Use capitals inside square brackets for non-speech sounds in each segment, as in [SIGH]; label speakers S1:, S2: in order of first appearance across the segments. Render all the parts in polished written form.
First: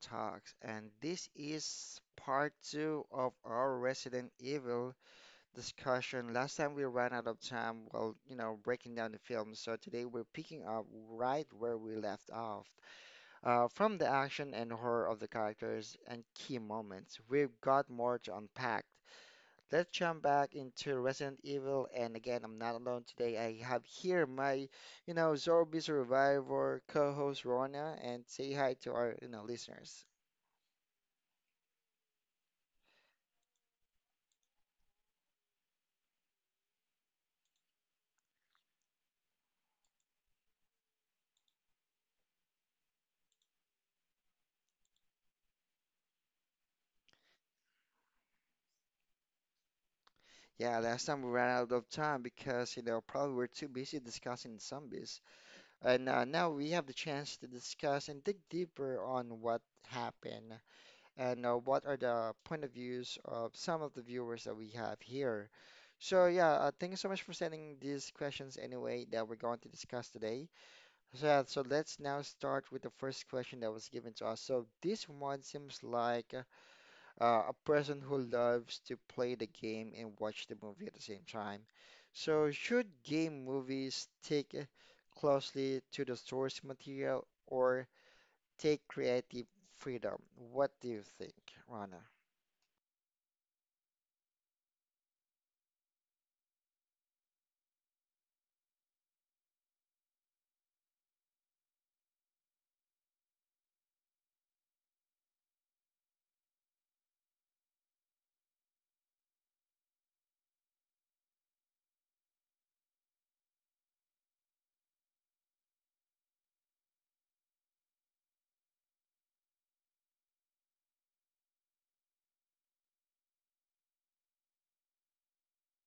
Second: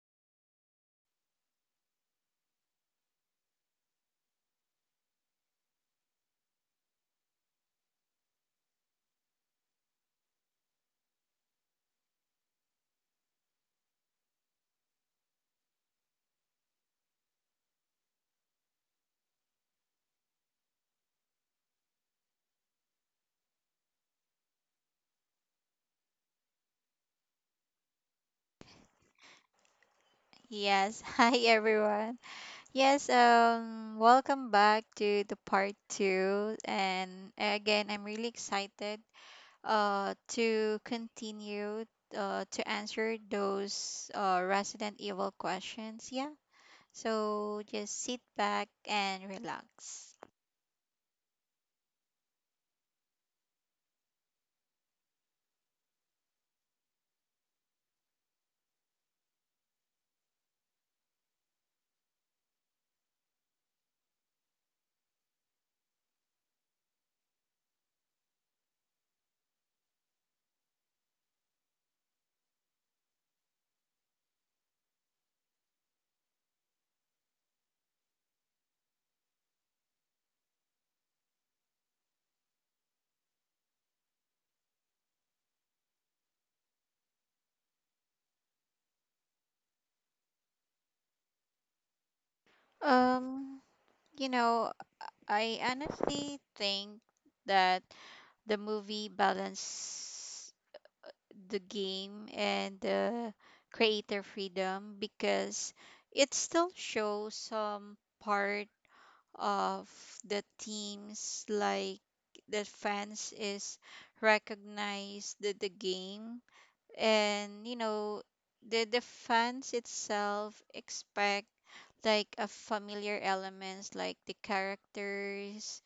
S1: Talks, and this is part two of our Resident Evil discussion. Last time we ran out of time while, breaking down the film, so today we're picking up right where we left off. From the action and horror of the characters and key moments, we've got more to unpack. Let's jump back into Resident Evil. And again, I'm not alone today. I have here my zombie survivor co-host Rona, and say hi to our listeners.
S2: Yes, [LAUGHS] hi everyone. Yes, welcome back to the part 2, and again I'm really excited uh to continue to answer those Resident Evil questions. Yeah. So just sit back and relax.
S1: Yeah, last time we ran out of time because, probably we're too busy discussing zombies. And Now we have the chance to discuss and dig deeper on what happened and what are the point of views of some of the viewers that we have here. So yeah, thank you so much for sending these questions anyway that we're going to discuss today. Yeah, so let's now start with the first question that was given to us. So this one seems like a person who loves to play the game and watch the movie at the same time. So should game movies stick closely to the source material or take creative freedom? What do you think, Rana?
S2: Um you know, I honestly think that the movie balance the game and the creator freedom, because it still shows some part of the teams. Like the fans is recognize the game, and you know the fans itself expect like a familiar elements like the characters,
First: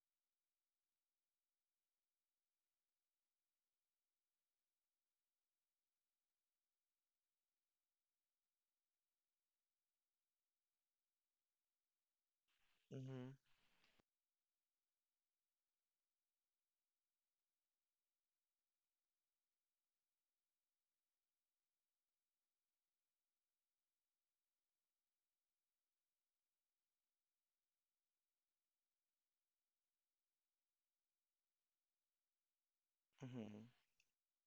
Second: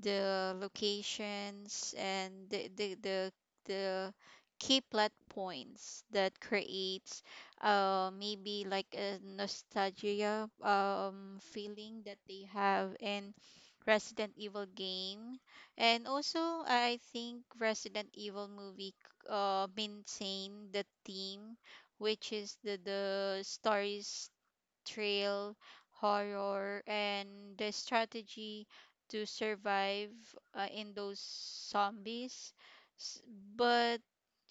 S2: the locations, and the key plot points that creates maybe like a nostalgia feeling that they have
S1: Mm-hmm.
S2: in Resident Evil game. And also I think Resident Evil movie maintain the theme, which is the stories, thrill, horror, and the strategy to survive in those zombies. S-
S1: Mm-hmm.
S2: But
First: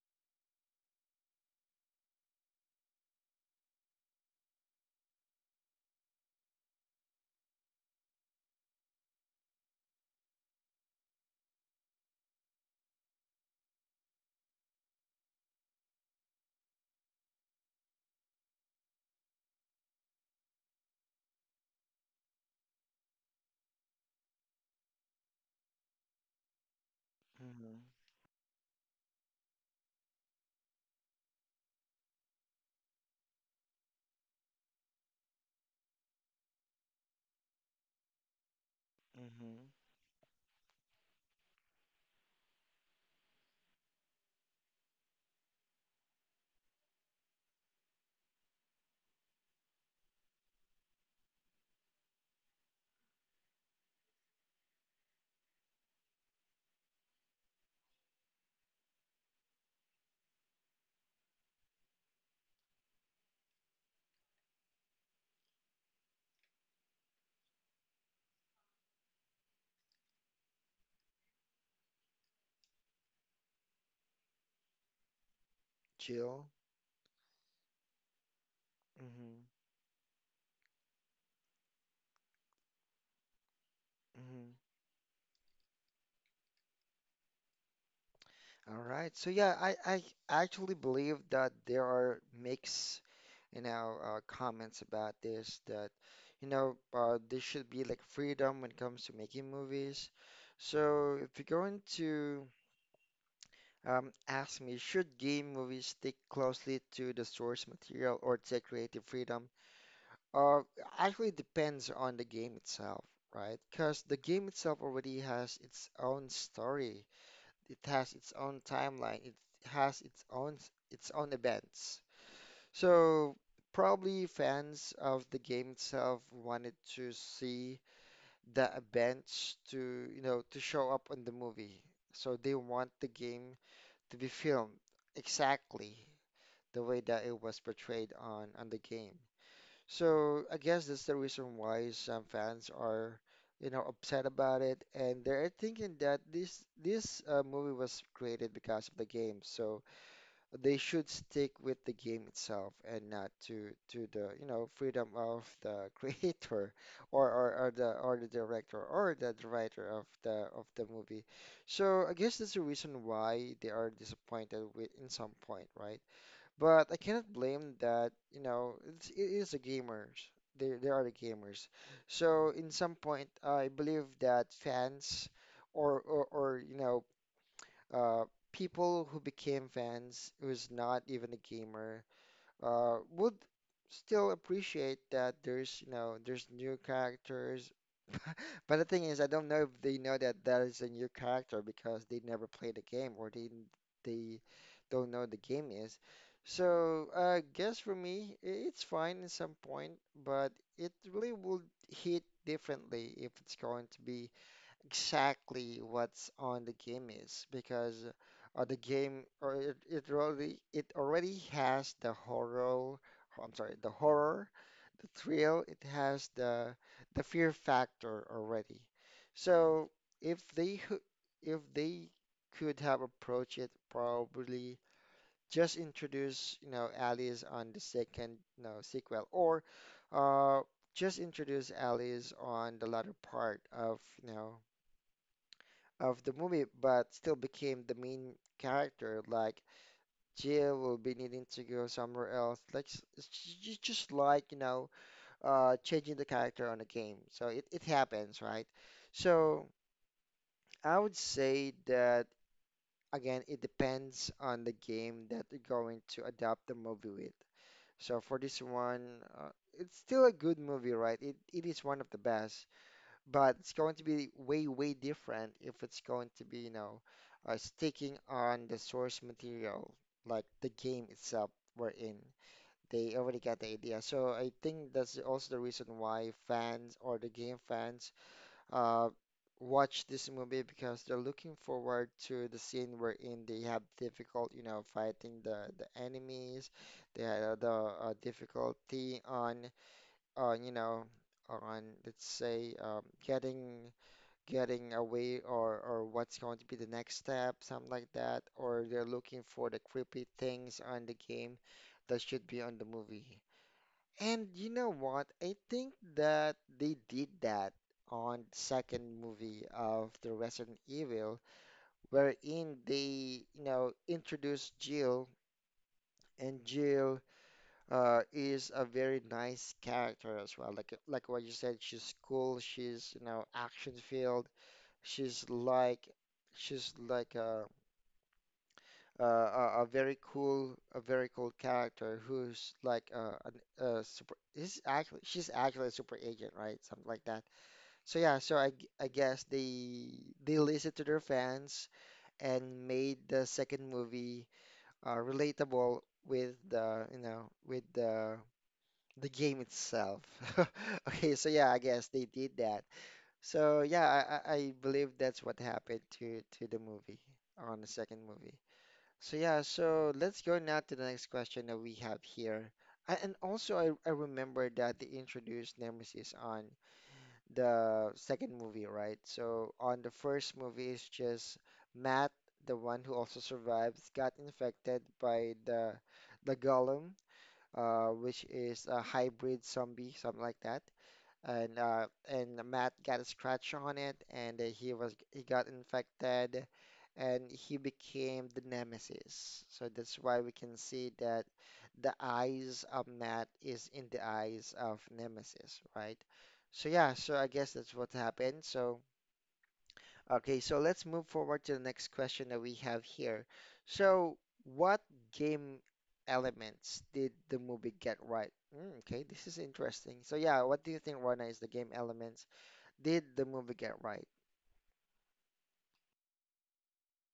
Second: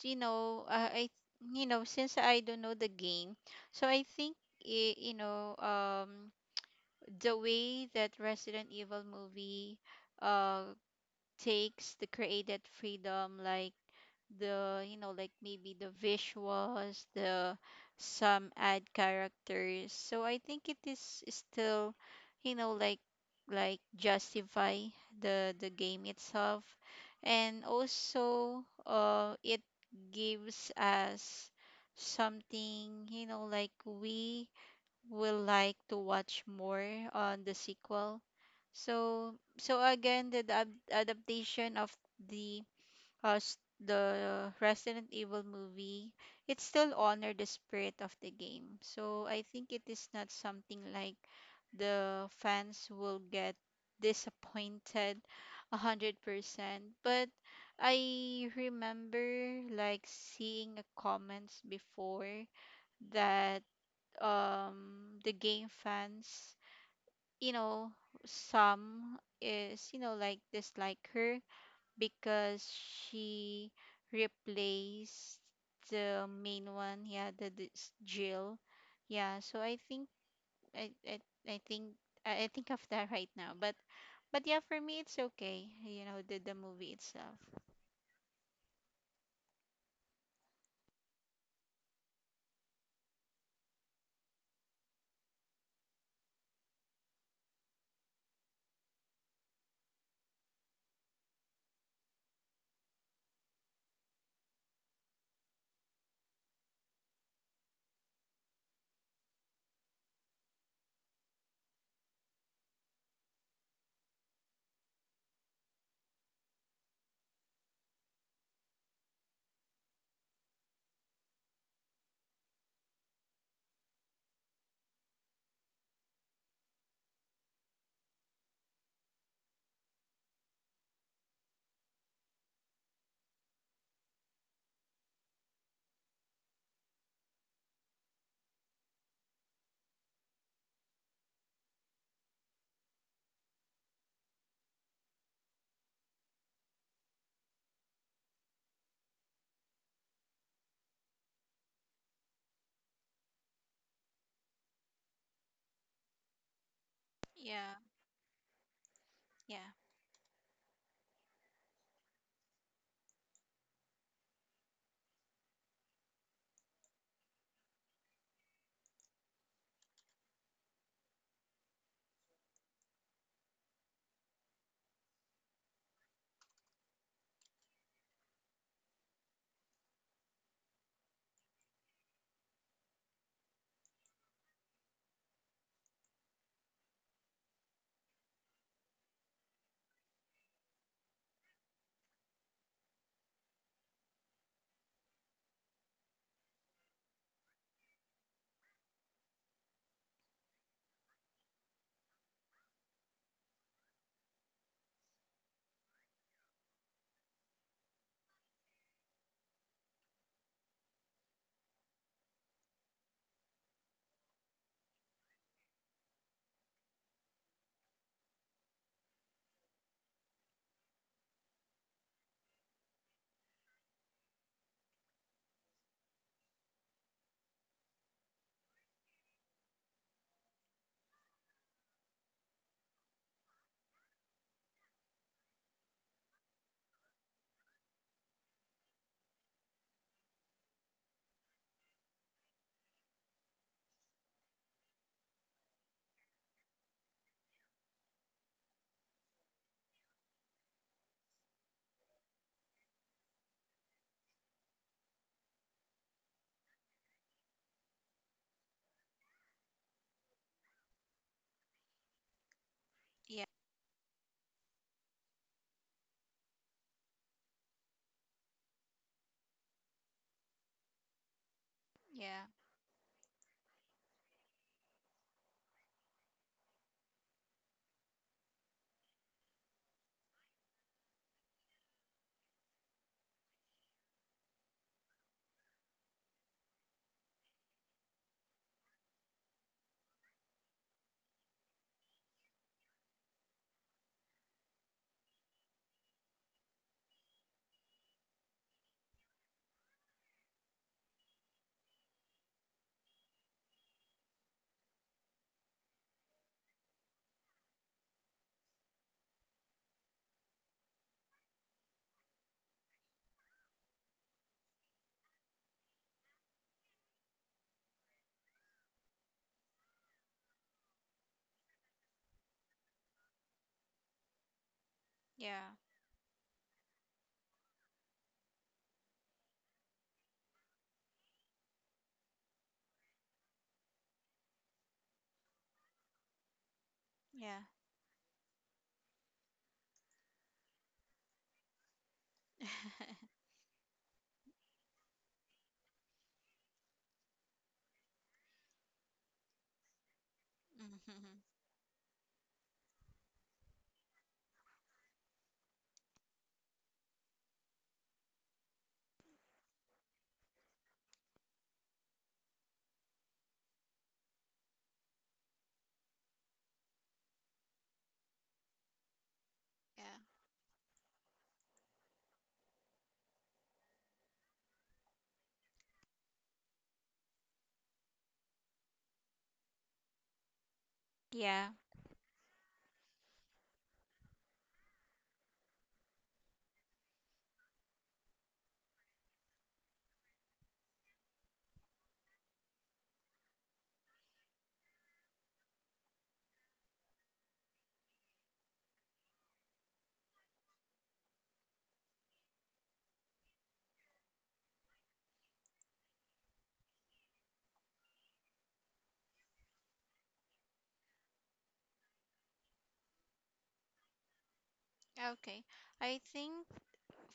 S2: you know, since I don't know the game, so I think i- you know um, the way that Resident Evil movie uh, takes the created freedom, like the you know like maybe the visuals, the some ad characters, so I think it is still you know like justify the game itself. And
S1: Mm-hmm.
S2: also it gives us something you know like we will like to watch more on the sequel. So
S1: Mm-hmm.
S2: so again the adaptation of the us the Resident Evil movie, it still honor the spirit of the game. So I think it is not something like the fans will get disappointed 100%. But I remember like seeing a comments before that the game fans, you know, some is you know like dislike her because she replaced the
S1: Jill?
S2: main one. Yeah, the Jill.
S1: Mm-hmm.
S2: Yeah, so I think I I think I think of that [LAUGHS] right now. But yeah,
S1: Mm-hmm.
S2: for me it's okay, you know, the movie itself.
S1: All right. So yeah, I actually believe that there are mixed comments about this that, there should be like freedom when it comes to making movies. So if you're going to ask me, should game movies stick closely to the source material or take creative freedom? Uh, Actually depends on the game itself, right? Because the game itself already has its own story, it has its own timeline. It has its own events. So probably fans of the game itself wanted to see the events to, you know, to show up on the movie. So they want the game to be filmed exactly the way that it was portrayed on the game. So I guess that's the reason why some fans are, you know, upset about it, and they're thinking that this movie was created because of the game, so they should stick with the game itself and not to the, you know, freedom of the [LAUGHS] creator or or, or
S2: Yeah,
S1: the or the director or the
S2: yeah,
S1: writer of the movie. So I guess that's the reason why they are disappointed with in some point, right? But I cannot blame that, you know, it's, it is the gamers. They are the gamers. So in some point, I believe that fans or uh, people who became fans who's not even a gamer, would still appreciate that there's you know there's new characters. [LAUGHS] But the thing is, I don't know if they know that that is a new character because they never played the game or they don't know the game is. So I guess for me, it's fine in some point, but it really would hit differently if it's going to be exactly what's on the game is because the game or it already has the horror, I'm sorry the horror, the thrill, it has the fear factor already. So if they hoo- if they could have approached it, probably just introduce you know Alice on the second you know sequel or uh just introduce Alice on the latter part of you know of the movie, but still became the main character. Like Jill will be needing to go somewhere else. Like just like you know, changing the character on a game. So it happens, right? So I would say that again, it depends on the game that you're going to adapt the movie with. So for this one, uh, it's still a good movie, right? It is one of the best.
S2: yeah,
S1: But it's going to be way, way different if it's going to be, you know, sticking on the source material, like the game itself we're in.
S2: yeah,
S1: They already got the idea. So I think that's also the reason why fans or the game fans uh, watch this movie because they're looking forward to the scene wherein they have difficult, you know, fighting the enemies. They had the difficulty on, you know, on, let's say, getting away or what's going to be the next step, something like that, or they're looking for the creepy things on the game that should be on the movie. And you know what? I think that they did that on second movie of the Resident Evil, wherein they, you know, introduced Jill, and Jill is a very nice character as well. Like what you said, she's cool, she's, you know, action-filled. She's
S2: yeah,
S1: like she's like a a very cool character who's like a, an a super is actually she's actually a super agent, right? Something like that.
S2: yeah.
S1: So yeah, so I guess they listened to their fans and made
S2: [LAUGHS]
S1: the second movie relatable with the you know with the game itself. [LAUGHS] Okay,
S2: Mhm.
S1: so yeah, I guess they did that. So yeah, I believe that's what happened to the movie on the second movie. So yeah, so let's go now to the next question that we have here. I, and also I remember that they introduced Nemesis on the second movie, right? So on
S2: Yeah.
S1: the first movie it's just Matt, the one who also survives, got infected by the Golem, which is a hybrid zombie, something like that.
S2: Yeah.
S1: And Matt got a scratch on it, and he was he got infected, and he became the Nemesis. So that's why we can see that the eyes of Matt is in the eyes of Nemesis, right? So yeah, so I guess that's what happened. So, okay, so let's move forward to the next question that we have here. So, what game elements did the movie get right? Mm, okay, this is interesting. So, yeah, what do you think, Rona, is the game elements did the movie get right?
S2: Okay. I think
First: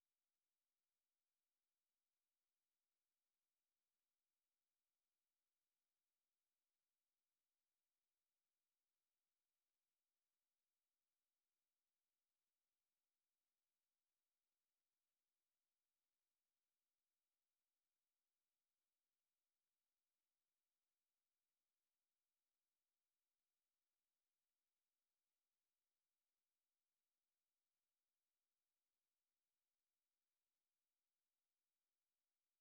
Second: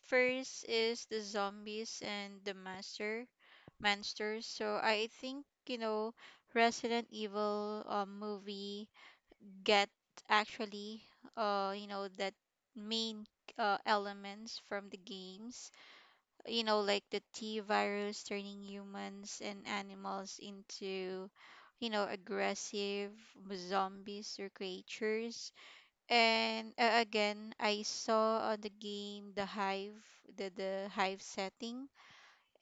S2: first is the zombies and the master monsters. So I think you know Resident Evil movie get actually you know that main elements from the games. You know like the T virus turning humans and animals into you know aggressive zombies or creatures. And again, I saw on the game the hive, the hive setting,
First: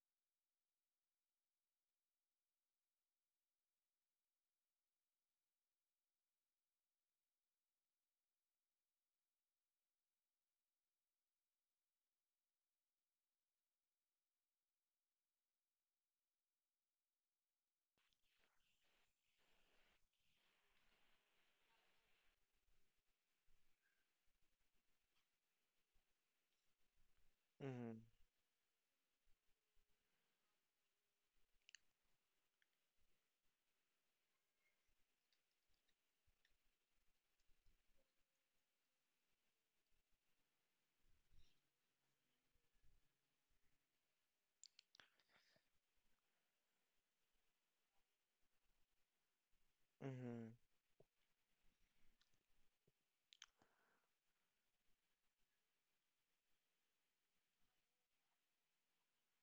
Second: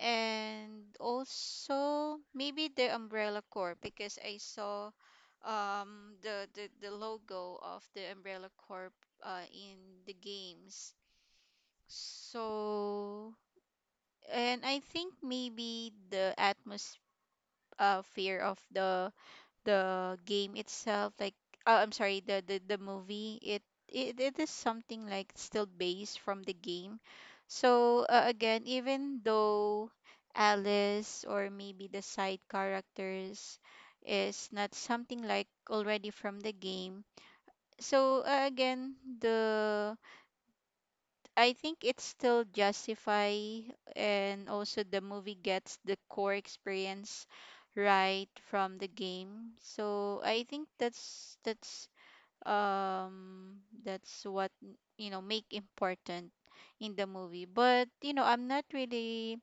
S2: and also maybe the Umbrella Corp, because I saw the logo of the Umbrella Corp in the games. So and I think maybe the atmosphere of the game itself, like I'm sorry, the movie, it it is something like still based from the game.
S1: Mm-hmm.
S2: So again, even though Alice or maybe the side characters is not something like already from the game, so again the I think it's still justify. And also, the movie gets the core experience right from the game. So I
S1: Mm-hmm.
S2: think that's what you know make important in the movie. But you know, I'm not really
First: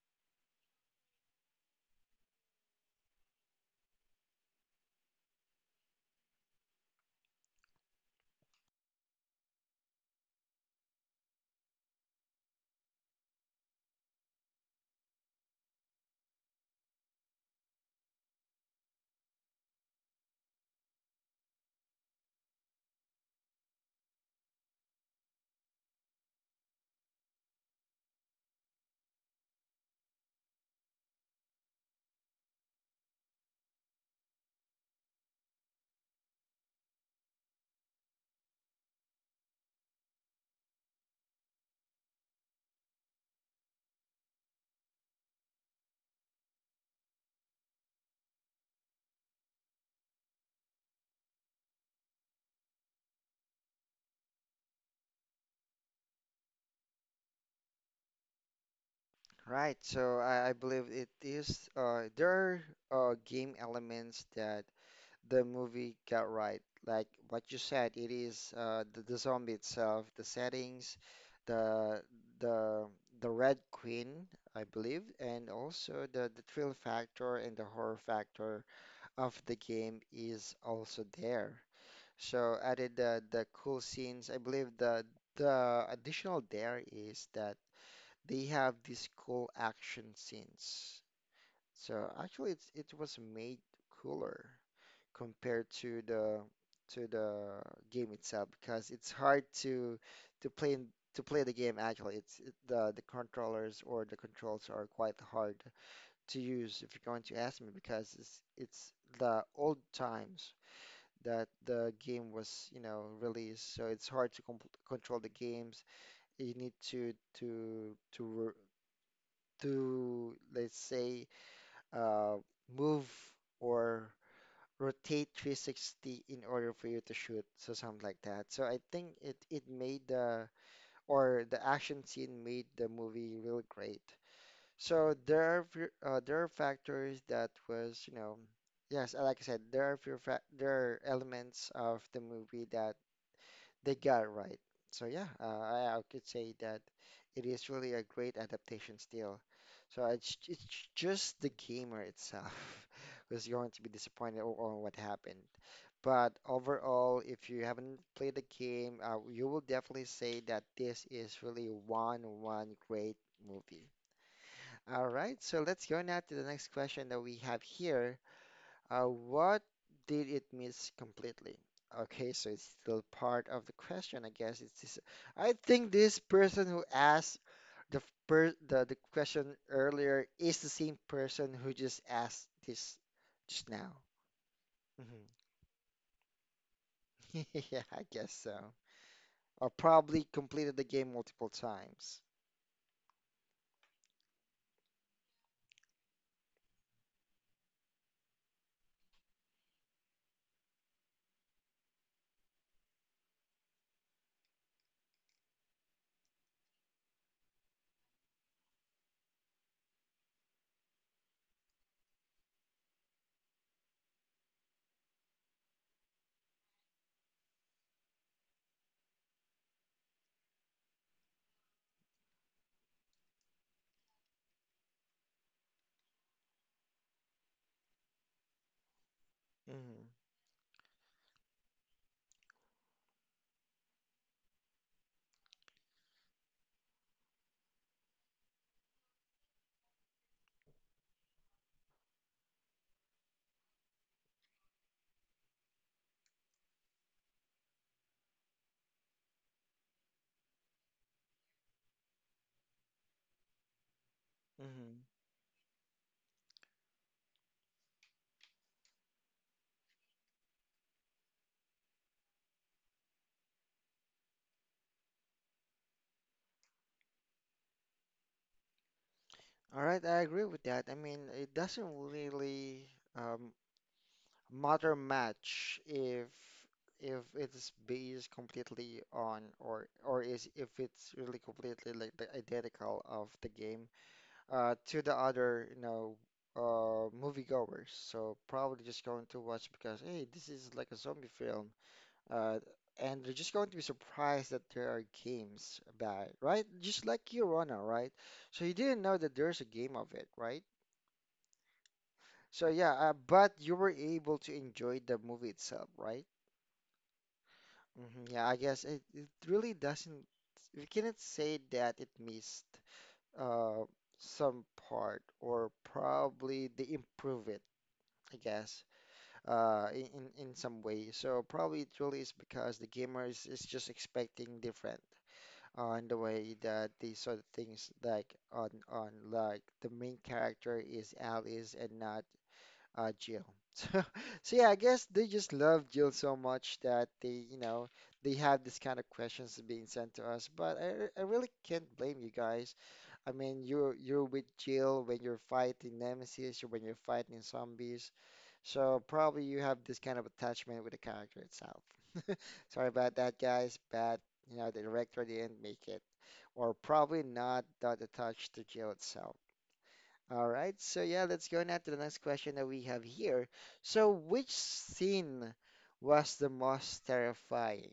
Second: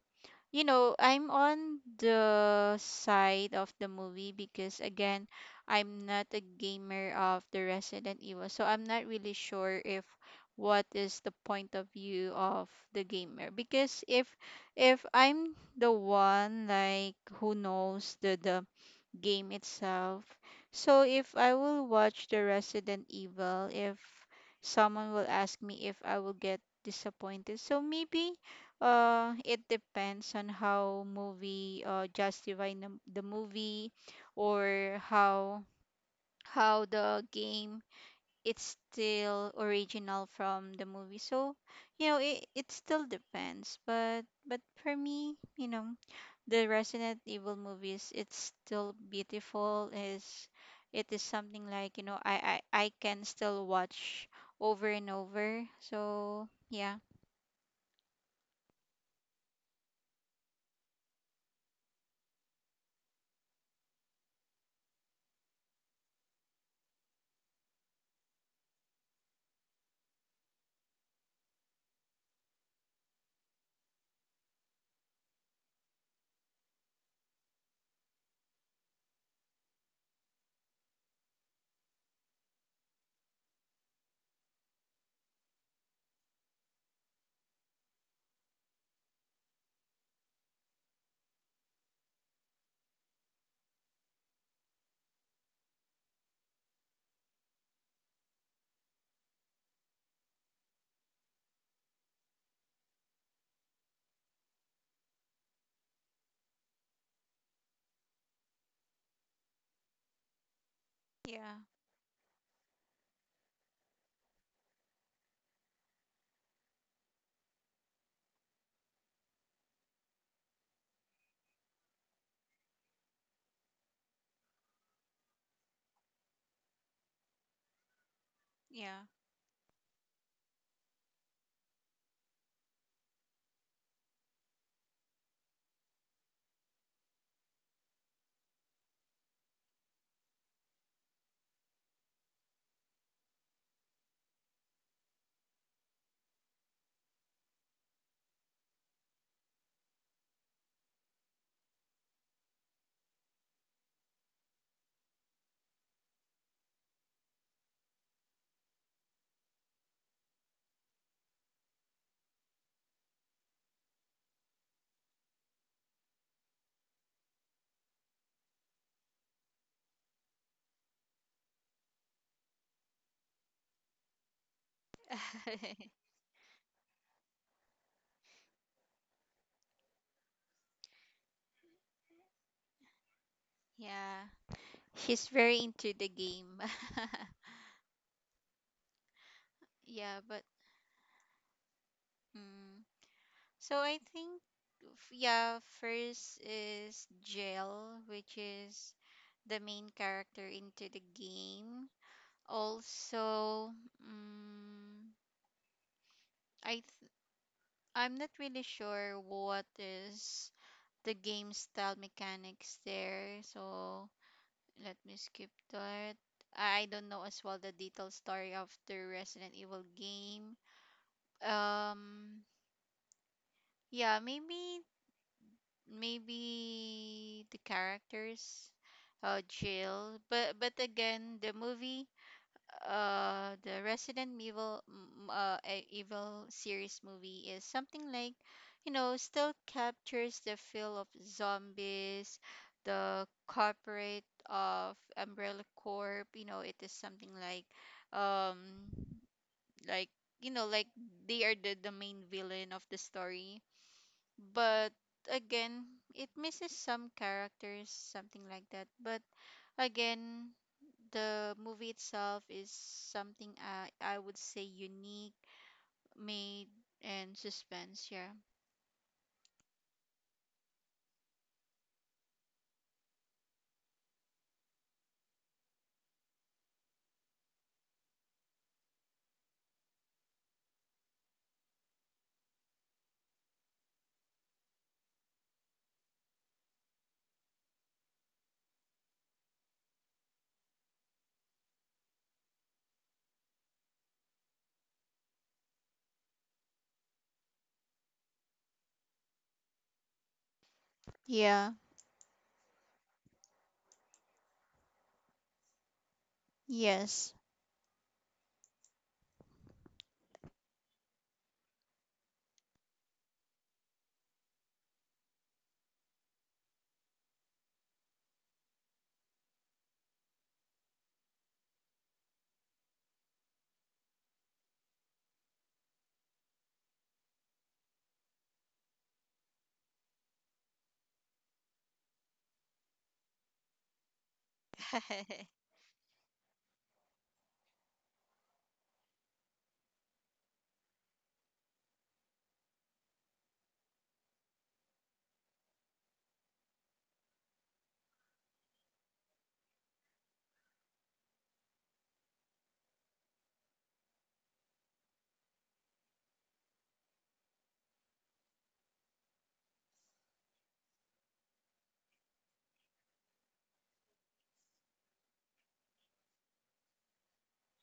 S2: you know, I'm on the side of the movie because again, I'm not a gamer of the Resident Evil, so I'm not really sure if what is the point of view of the gamer. Because if I'm the one like who knows the game itself. So if I will watch the Resident Evil, if someone will ask me if I will get disappointed, so maybe it depends on how movie justify the movie, or how the game it's still original from the movie. So, you know, it still depends. But for me, you know, the Resident Evil movies, it's still beautiful. Is it is something like you know I can still watch over and over. So yeah,
S1: Right, so I believe it is, there are game elements that the movie got right. Like what you said, it is the zombie itself, the settings, the the the Red Queen, I believe, and also the thrill factor and the horror factor of the game is also there. So added the cool scenes. I believe the additional there is that they have these cool action scenes. So actually, it's, it was made cooler compared to the game itself because it's hard to to play in- to play the game actually. It's it, the controllers or the controls are quite hard to use if you're going to ask me because it's the old times that
S2: yeah,
S1: the game was, you know, released. So it's hard to com control the games. You need to to to r- to let's say uh move or rotate 360 in order for you to shoot, so something like that. So I
S2: yeah,
S1: think it made the or the action scene made the movie really great. So there are factors that was, you know, yes, like I said, there are elements of the movie that they got right. So yeah, I could say that it is really a great adaptation still. So it's just the gamer itself [LAUGHS] was going to be disappointed on what happened. But overall, if you haven't played the game, you will definitely say that this is really one one great movie. All right, so let's go now to the next question that we have here. What did it miss completely? Okay, so it's still part of the question, I guess. It's this, I think
S2: [LAUGHS]
S1: this person who asked the the question earlier is the same person who just asked this just now.
S2: yeah.
S1: Mhm.
S2: She's very into the game. [LAUGHS]
S1: [LAUGHS] Yeah, I guess so. Or probably
S2: Yeah, but
S1: completed the game multiple times.
S2: mm, so I think yeah, first is Jill, which is the main character into the game. Also, I th- I'm not really sure what is the game style mechanics there. So let me skip that. I don't know as well the detailed story of the Resident Evil game. Um, yeah, maybe maybe the characters,
S1: Mm-hmm.
S2: Jill. But again, the movie the Resident Evil Evil series movie is something like you know still captures the feel of zombies, the corporate of Umbrella Corp. You know it is something like um like you know like they are the main villain of the story.
S1: Mm-hmm.
S2: But again, it misses some characters, something like that. But again, the movie itself is something I would say unique, made, and suspense, yeah.
S1: All right, I agree with that. I mean, it doesn't really um, matter much if it's based completely on or is if it's really completely like the identical of the game to the other you know moviegoers. So probably just going to watch because hey, this is like a zombie film. Uh, and they're just going to be surprised that there are games about it, right? Just like Kirana, right? So you didn't know that there's a game of it, right?
S2: Yeah,
S1: So yeah, but you were able to enjoy the movie itself, right?
S2: yes. [LAUGHS]
S1: Hmm, yeah, I guess it, it really doesn't. We cannot say that it missed uh, some part, or probably they improve it, I guess, in some way. So probably it really is because the gamers is just expecting different on the way that these saw the things like on like the main character is Alice and not Jill. [LAUGHS] So, so yeah, I guess they just love Jill so much that they, you know, they have this kind of questions being sent to us. But I really can't blame you guys. I mean, you're with Jill when you're fighting Nemesis or when you're fighting zombies. So probably you have this kind of attachment with the character itself. [LAUGHS] Sorry about that, guys, but you know, the director didn't make it or probably not that attached to jail itself. All right, so yeah, let's go now to the next question that we have here. So, which scene was the most terrifying?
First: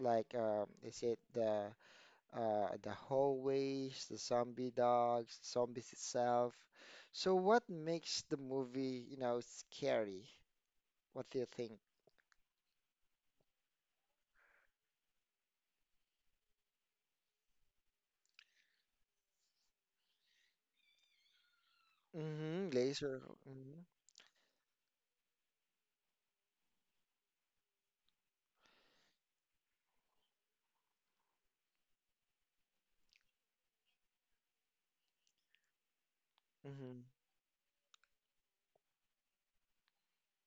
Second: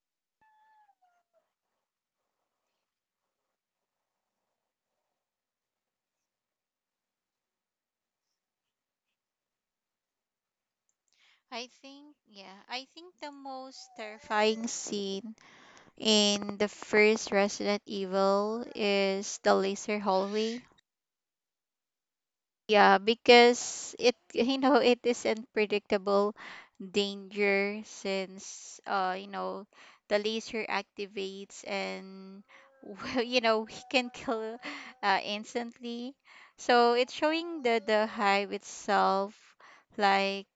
S1: Like, is it the hallways, the zombie dogs, zombies itself? So, what makes the movie, you know, scary? What do you
S2: I
S1: think?
S2: think, yeah, I think the most terrifying scene in the first Resident Evil is the laser hallway.
S1: Mm-hmm,
S2: Yeah,
S1: laser. Mm-hmm,
S2: because [LAUGHS] you know, it is unpredictable danger, since you know the laser activates and [LAUGHS] well, you know he can kill instantly. So
S1: mm-hmm,
S2: it's showing the hive itself like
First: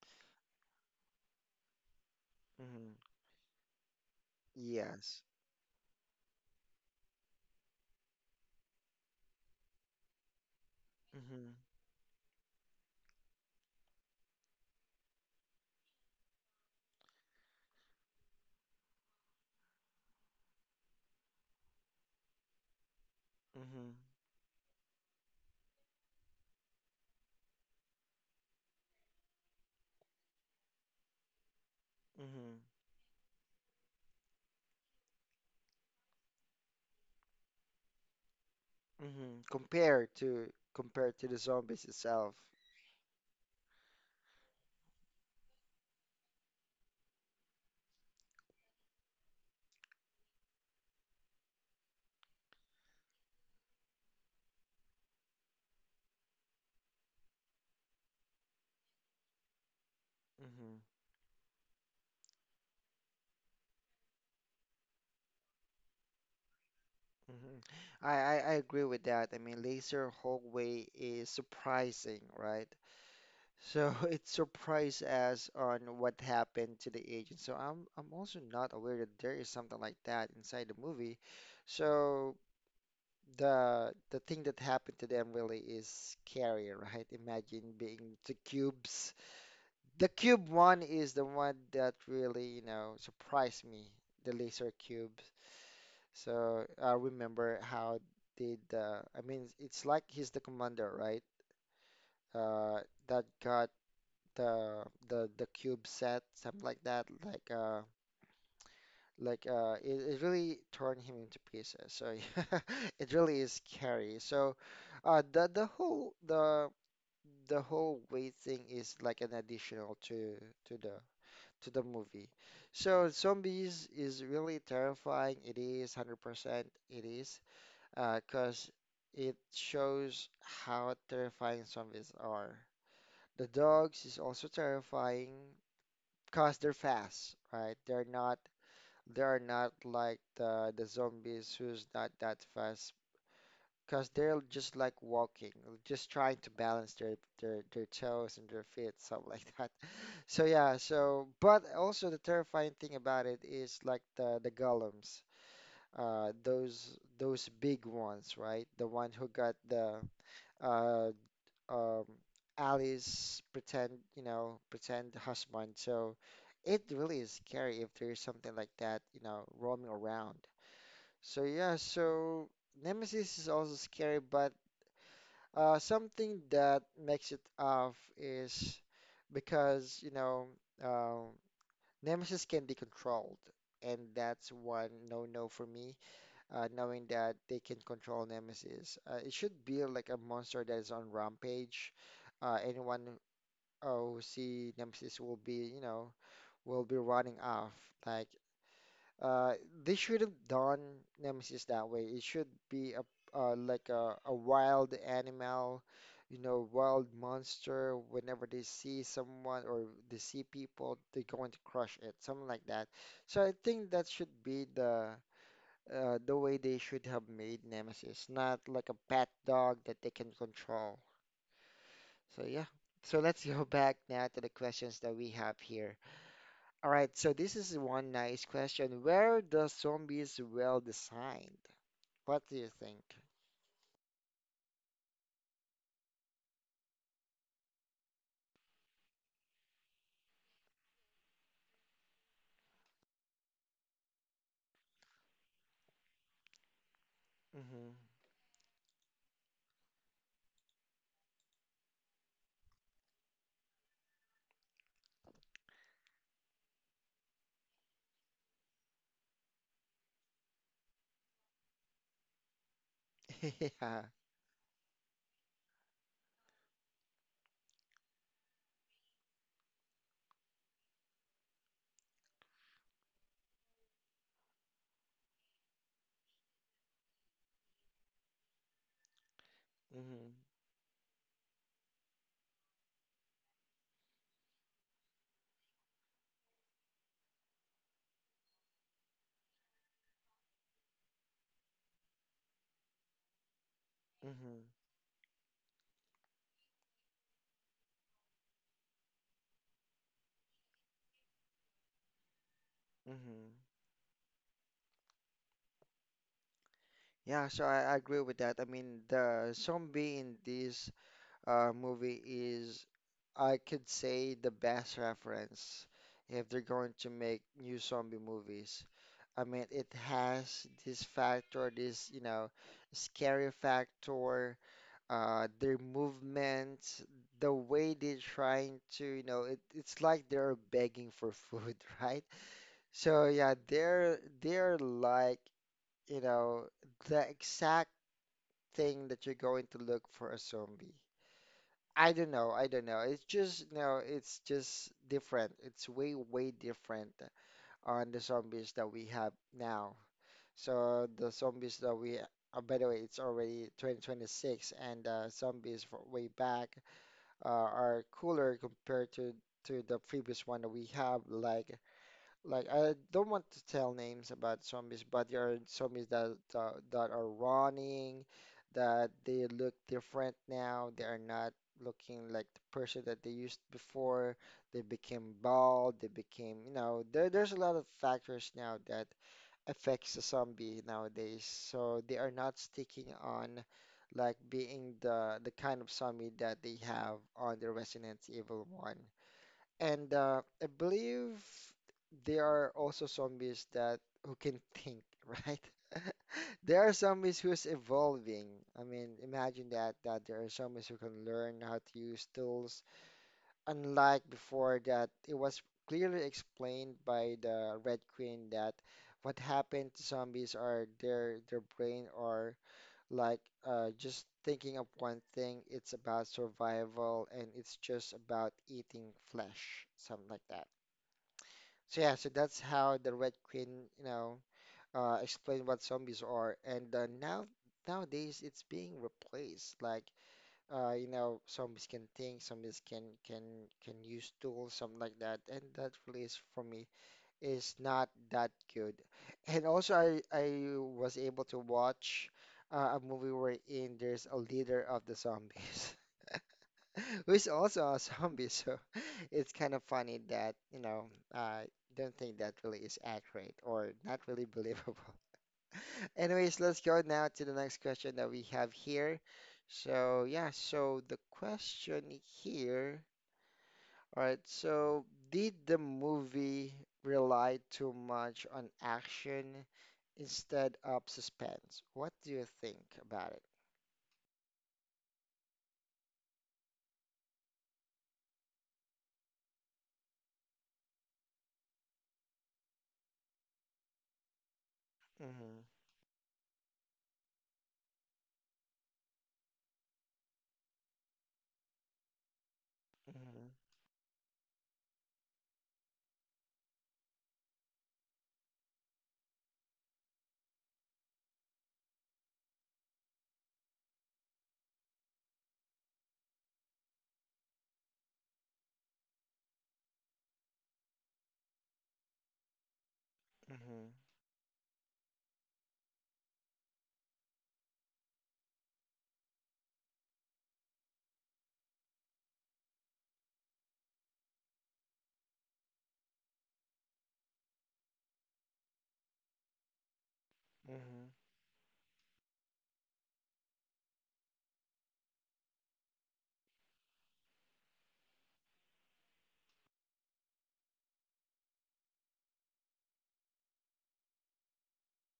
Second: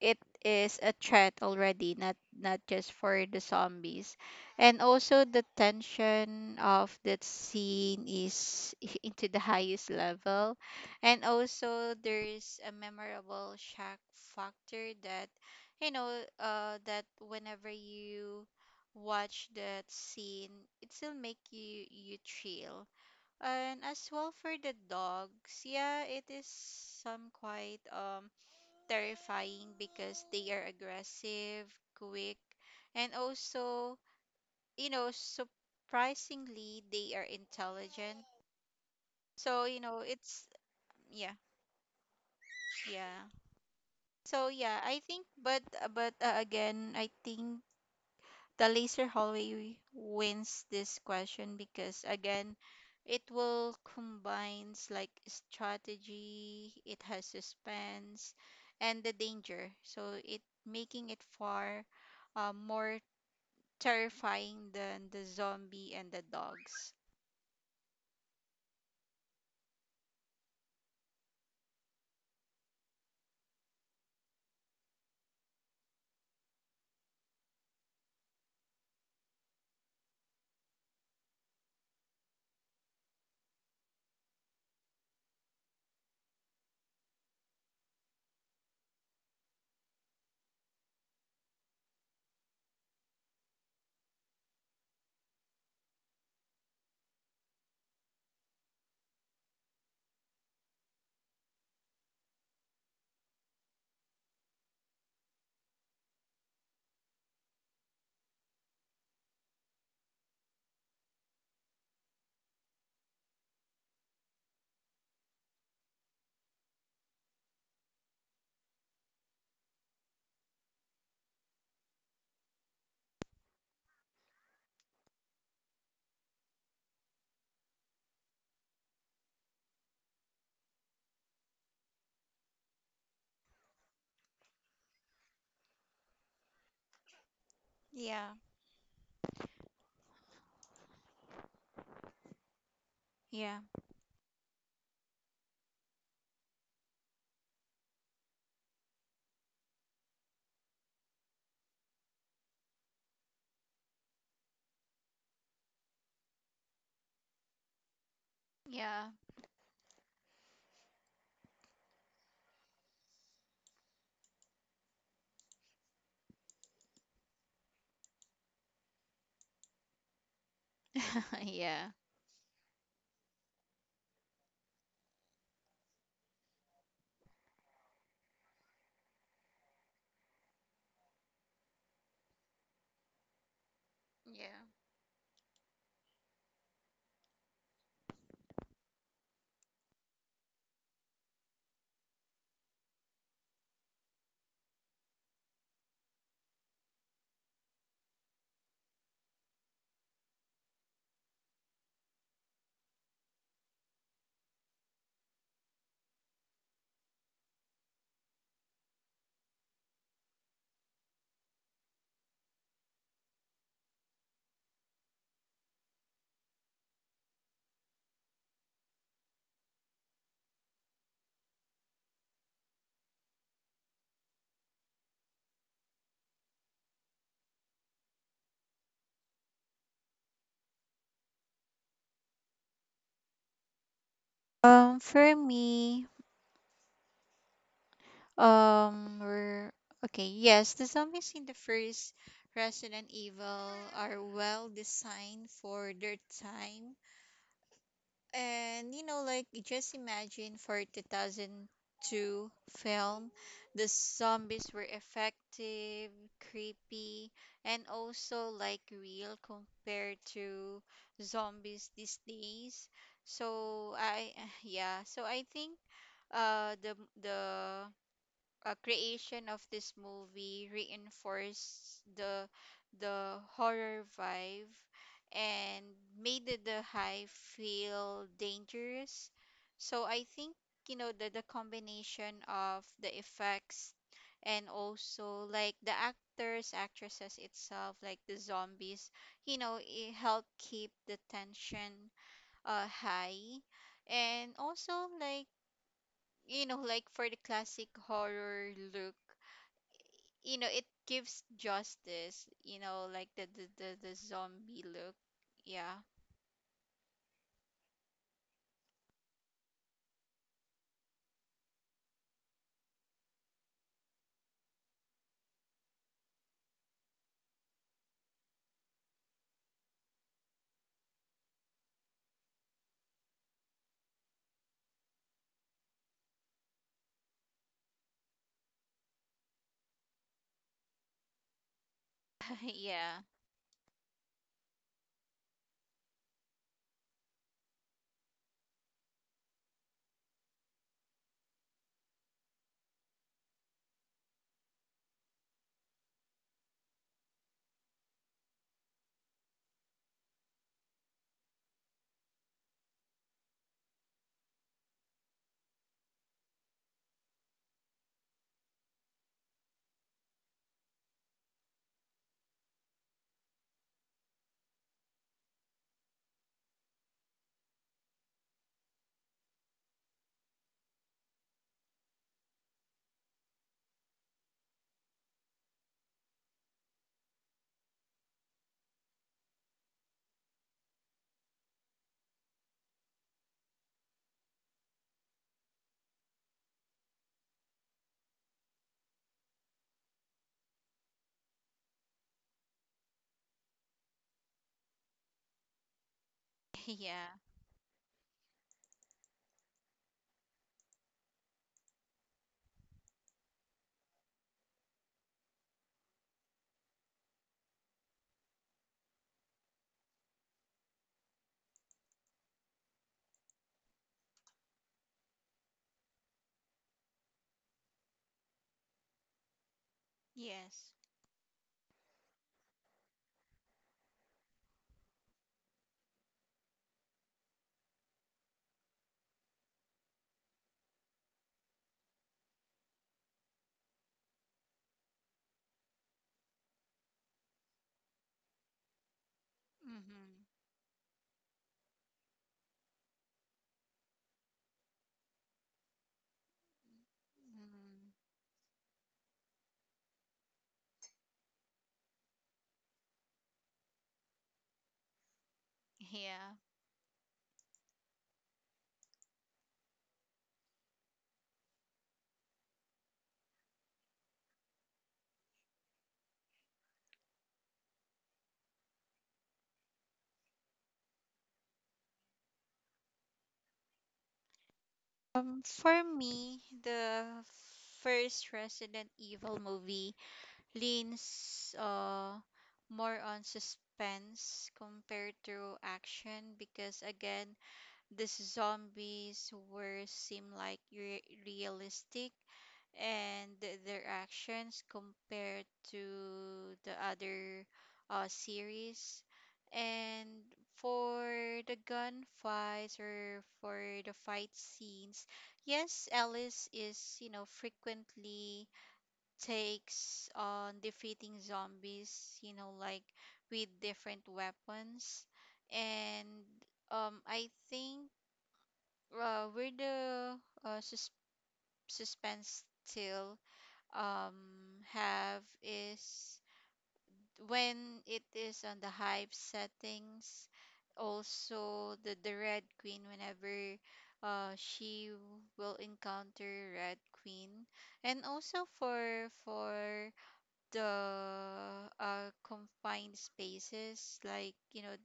S2: it is a threat already, not not just
S1: mm-hmm.
S2: for the zombies. And
S1: Yes.
S2: also the tension of that scene is [LAUGHS] into the highest level. And
S1: Mm-hmm,
S2: also there's a memorable shock factor that you know that whenever you watch that scene, it still make you chill. And
S1: mm-hmm,
S2: as well for the dogs, yeah, it is some quite terrifying because they are aggressive, quick,
S1: mm-hmm.
S2: and also, you know, surprisingly, they are intelligent.
S1: Hmm.
S2: So, you know,
S1: Compared
S2: it's
S1: to compared to
S2: yeah,
S1: the zombies itself.
S2: yeah. So, yeah, I think, but again, I think the laser hallway wins this question, because again, it will combines like strategy, it has suspense and the danger. So, it
S1: Hmm.
S2: making it far more terrifying than the zombie and the dogs.
S1: Hmm. I agree with that. I mean, Laser Hallway is surprising, right? So [LAUGHS] it surprised us on what happened to the agent. So I'm also not aware that there is something like that inside the movie. So the thing that happened to them really is scary, [LAUGHS] right? Imagine being the cubes. The cube one is the one that really, you know, surprised me, the laser cubes. So I remember how did I mean it's like he's the commander, right? Uh, that got the the cube set, something like that, like it really torn him into pieces. So [LAUGHS] it really is scary. So uh the the whole the the whole weight thing is like an additional to the to the movie. So zombies is really terrifying. It is 100% it is 'cause it shows how terrifying zombies are. The dogs is also terrifying 'cause they're fast, right? They're
S2: Yeah,
S1: not they are not like the zombies who's not that fast
S2: yeah,
S1: 'cause they're just like walking, just trying to balance their toes and their feet, something [LAUGHS] like that. So yeah, so but also the terrifying thing about it is like the golems, those big ones, right? The
S2: yeah,
S1: one who got the uh um Alice pretend, you know, pretend husband. So it really is scary if there's something like that, you know, roaming around. So
S2: [LAUGHS]
S1: yeah,
S2: yeah,
S1: so Nemesis is also scary, but something that makes it off is because, you know. Um, Nemesis can be controlled, and that's
S2: yeah.
S1: one no-no for me. Knowing that they can control Nemesis, it should be like a monster that is on rampage. Anyone who see Nemesis will be, you know, will be running off. Like uh, they should have done Nemesis that way. It should be a like a wild animal, you know, wild monster. Whenever they see someone or they see people, they're going to crush it, something like that. So I think that should be the way they should have made Nemesis, not like a pet dog that they can control. So yeah. So let's [LAUGHS] go back now to the questions that we have here. All right, so this is one nice question. Where the zombies well designed? What do you think?
S2: For me, we're okay. Yes, the zombies in the first Resident Evil are well designed for their time.
S1: Mm-hmm.
S2: And you know, like just imagine for 2002 film, the zombies were effective, creepy, and also like real compared to zombies these days.
S1: [LAUGHS] Yeah.
S2: So I [SIGHS] yeah, so I think uh the the creation of this movie reinforced the horror vibe and made the high feel dangerous.
S1: Mm-hmm.
S2: So I think you know the combination of the effects and also like the actors, actresses itself, like the zombies, you know, it helped keep the tension high.
S1: Mm-hmm.
S2: And also like you know like for the classic horror look, you know it gives justice, you know
S1: Mm-hmm.
S2: like the zombie look. Yeah,
S1: Yeah, so I agree with that. I mean, the zombie in this movie is, I could say, the best reference if they're going to make new zombie movies. I mean, it has this factor, this, you know, scary factor their movements, the way they're trying to, you know, it's like they're begging for food, [LAUGHS] right?
S2: [LAUGHS]
S1: So
S2: yeah.
S1: yeah, they're like, you know, the exact thing that you're going to look for a zombie. I don't know. It's just, you know, it's just different. It's way, way different on the zombies that we have now. So the zombies that we, by the way, it's already 2026, and zombies for way back are cooler compared to the previous one that we have. Like I don't want to tell names about zombies, but there are zombies that that are running, that they look different now. They are not looking like the person that they used before. They became bald. They became you know there's a lot of factors now that affects a zombie nowadays. So they are not sticking on like being the kind of zombie that they have on the Resident Evil 1. And I believe there are also zombies that who can think, [LAUGHS] right? [LAUGHS] There are
S2: [LAUGHS]
S1: zombies
S2: Yeah,
S1: who's evolving. I mean, imagine that there are zombies who can learn how to use tools. Unlike before that it was clearly explained by the Red Queen that what happened to zombies are their brain are like just thinking of one thing. It's about survival and it's just about eating flesh, something like that.
S2: yes.
S1: So yeah, so that's how the Red Queen, you know, explained what zombies are. And now nowadays it's being replaced like you know, some is can think, some is can use tools, something like that. And that really is for me is not that good. And also, I
S2: Mm-hmm.
S1: was able to watch a movie wherein there's a leader of the zombies, [LAUGHS] who is also a
S2: mm
S1: zombie. So [LAUGHS] it's kind of funny that you know I don't think that really is accurate or not really believable. Anyways,
S2: yeah.
S1: let's go now to the next question that we have here. So, yeah, so the question here, all right, so did the movie rely too much on action instead of suspense? What do you think about it?
S2: For me the first Resident Evil movie leans more on suspense compared
S1: Mm-hmm,
S2: to action, because again the zombies were seem like realistic.
S1: mm-hmm,
S2: And their actions compared to the other series. And for the gunfights or for the fight scenes, yes, Alice is, you know, frequently takes on defeating zombies, you know, like with
S1: mm-hmm,
S2: different weapons. And I think uh, where the uh, sus- suspense still have is when it is on the hive settings. Also the red queen, whenever she will encounter red queen. And also for the confined spaces, like you know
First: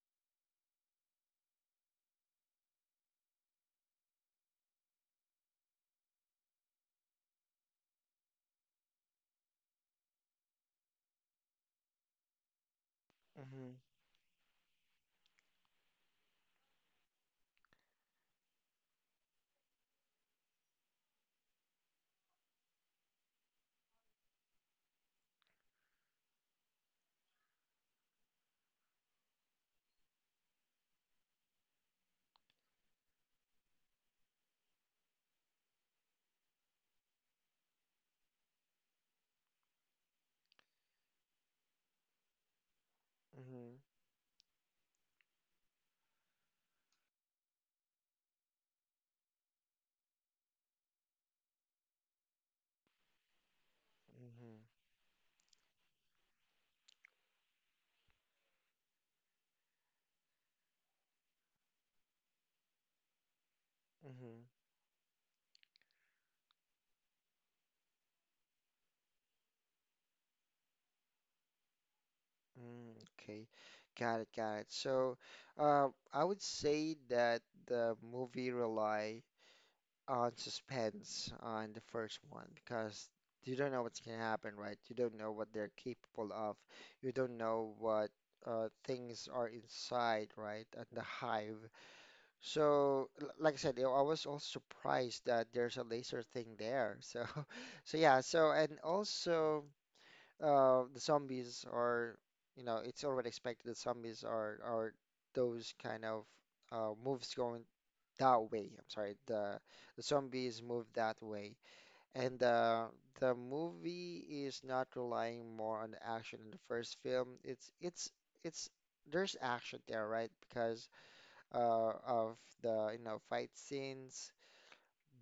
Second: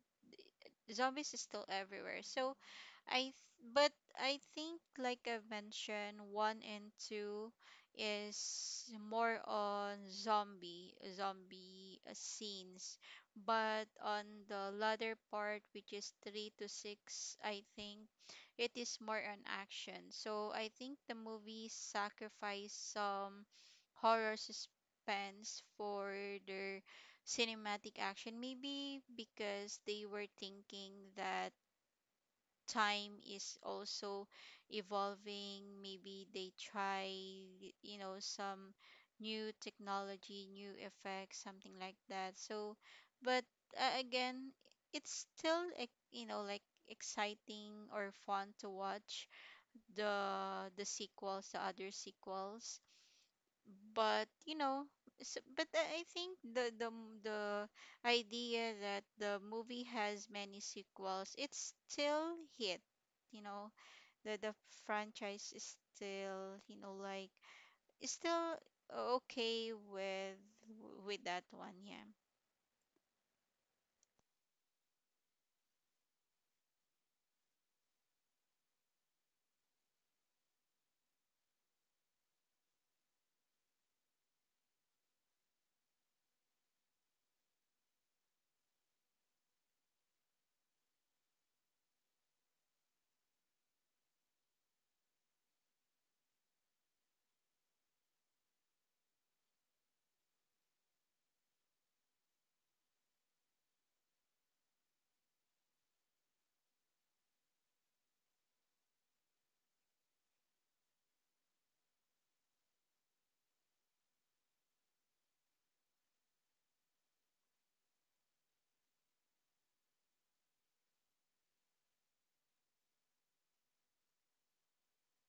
S2: zombies is still everywhere. So I th- but I think, like I've mentioned, one and two is more on zombie scenes.
S1: mm-hmm,
S2: But on the latter part, which is three to six, I think it is more on action. So I think the movie sacrificed some horror suspense for their cinematic action, maybe because they were thinking that time is also evolving. Maybe they try you know some new technology, new effects, something like that. So but
S1: mm-hmm, mm-hmm,
S2: again, it's still like, you know like exciting or fun to watch the sequels, the other sequels. But you
S1: mm-hmm,
S2: know s but I think the idea that the movie has many sequels, it's still hit, you know,
S1: mm-hmm,
S2: the franchise is still you know like is still okay with that one, yeah.
S1: mm, okay, got it, got it. So, I would say that the movie rely on suspense on the first one because you don't know what's gonna happen, right? You don't know what they're capable of. You don't know what things are inside, right? At the hive. So, like I said, you know, I was also surprised that there's a laser thing there. So, [LAUGHS] so yeah. So, and also the zombies are, you know, it's already expected that zombies are those kind of moves going that way. I'm sorry, the zombies move that way, and the movie is not relying more on the action in the first film. It's there's action there, right? Because of the you know fight scenes,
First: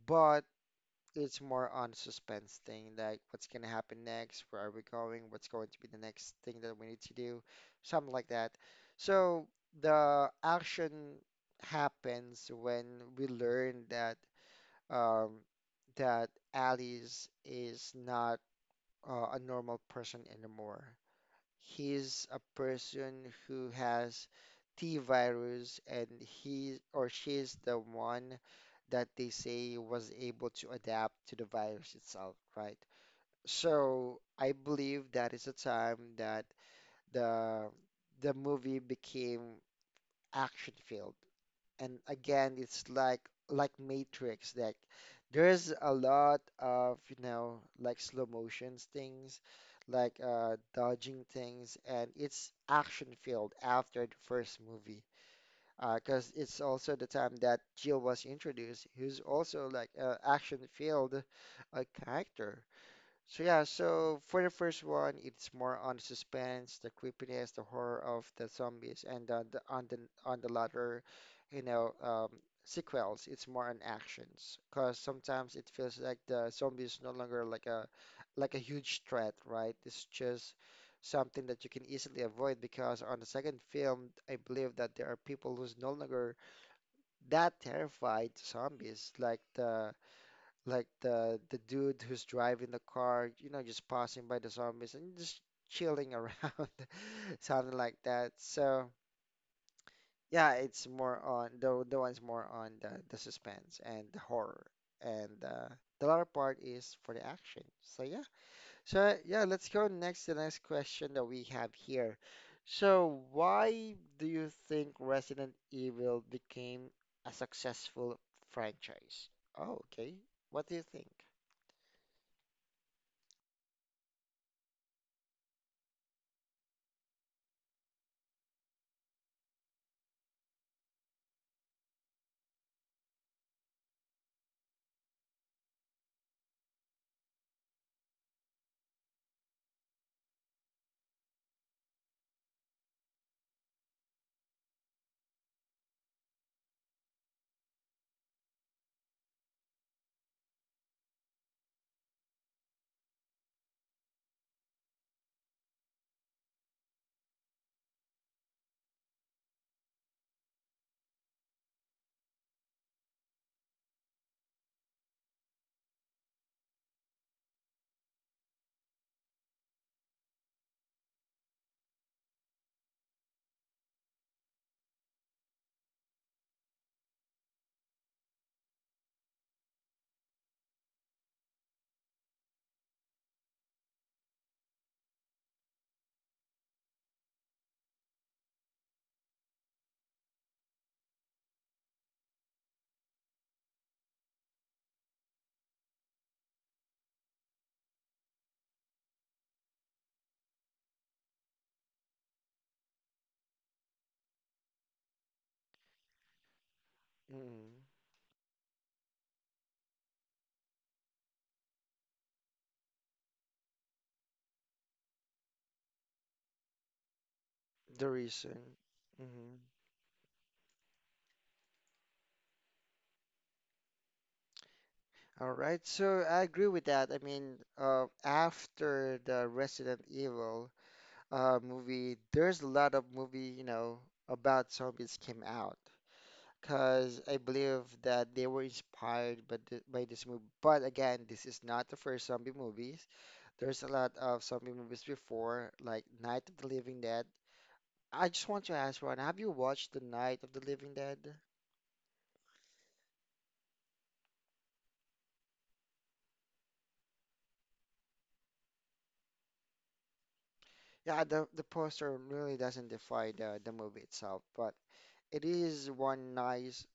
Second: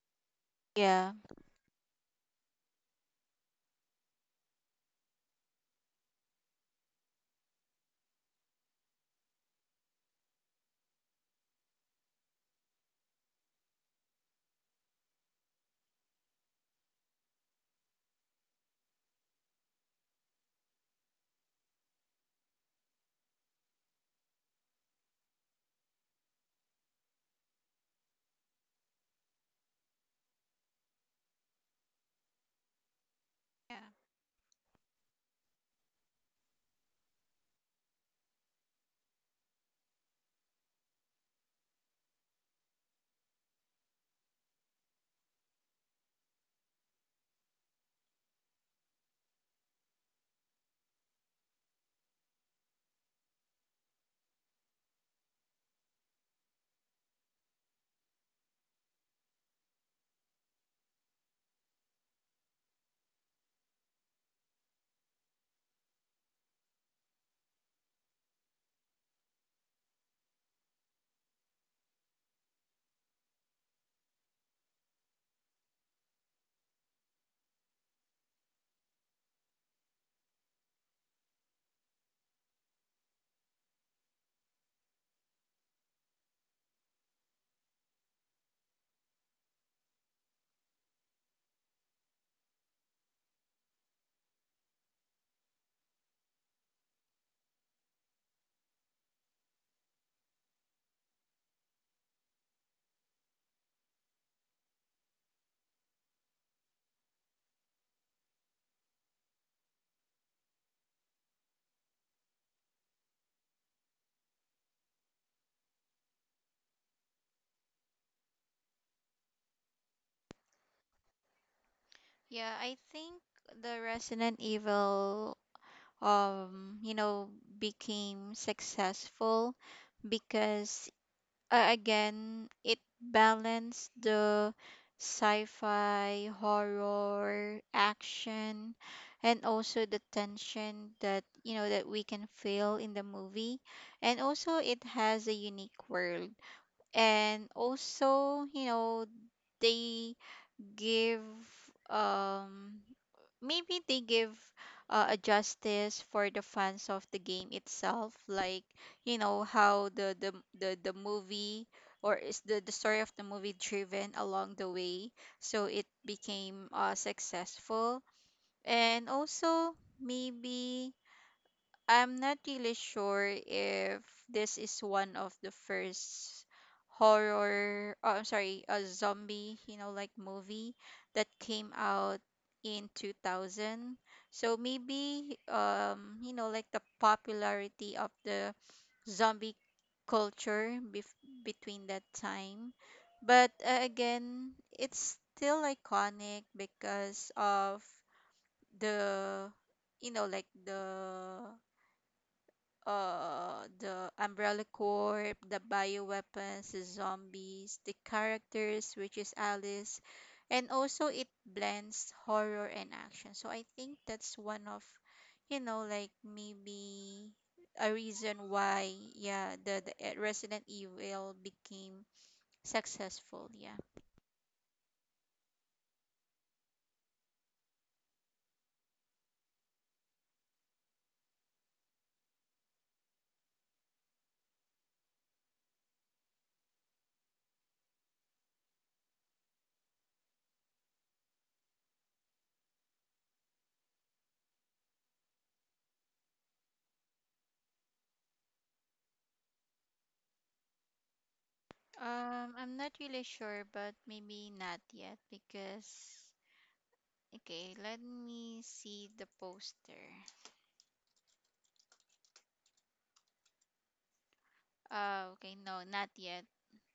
S1: but
S2: Yeah.
S1: it's more on suspense thing, like what's gonna happen next, where are we going, what's going to be the next thing that we need to do, something like that. So the action happens when we learn that um, that Alice is not a normal person anymore. He's a person who has T virus, and he or she is the one that they say was able to adapt to the virus itself, right?
S2: Yeah,
S1: So I believe that is a time that the the movie became action filled, and again it's like Matrix that there's a lot of you know like slow motions things like dodging things, and it's action filled after the first movie uh because it's also the time that Jill was introduced who's also like a action filled character. So yeah, so for the first one, it's more on the suspense, the creepiness, the horror of the zombies, and on the on the on the latter, you know, sequels, it's more on actions, because sometimes it feels like the zombie is no longer like a huge threat, right? It's just something that you can easily avoid because on the second film, I believe that there are people who's no longer that terrified zombies, like the like the dude who's driving the car, you know, just passing by the zombies and just chilling around, [LAUGHS] something like that. So yeah, it's more on the one's more on the suspense and the horror, and the other part is for the action. So yeah, so yeah, let's go next to the next question that we have here. So why do you think Resident Evil became a successful franchise? Oh, okay. What do you
S2: yeah, I think the Resident Evil you know became successful because again, it balanced the sci-fi, horror, action, and also the tension that you know that we can feel in the movie. And also, it has a unique world. And also, you know, they give um maybe they give a justice for the fans of the game itself. Like you know how the movie, or is the story of the movie driven along the way, so it became successful. And also maybe I'm not really sure if this is one of the first horror, oh, I'm sorry, a zombie, you know, like movie that came out in 2000. So maybe, you know, like the popularity of the zombie culture bef between that time. But again, it's still iconic because of the, you know, like the the Umbrella Corp, the bioweapons, the zombies, the
S1: think?
S2: characters, which is Alice, and also it blends horror and action. So I think that's one of, maybe, a
S1: The
S2: reason
S1: reason.
S2: why, yeah,
S1: Mhm.
S2: the Resident Evil became successful. Yeah.
S1: All right, so I agree with that. I mean, after the Resident Evil movie, there's a lot of movie, you know, about zombies came out because I believe that they were inspired by, th by this movie. But again, this is not the first zombie movies. There's a lot of zombie movies before, like Night of the Living Dead. I just want to ask, Ron, have you watched the Night of the Living Dead?
S2: I'm not really sure, but maybe not yet because. Okay, let me see the poster.
S1: Yeah, the poster really doesn't defy the movie itself, but
S2: Oh,
S1: it
S2: okay. No,
S1: is
S2: not
S1: one
S2: yet.
S1: nice.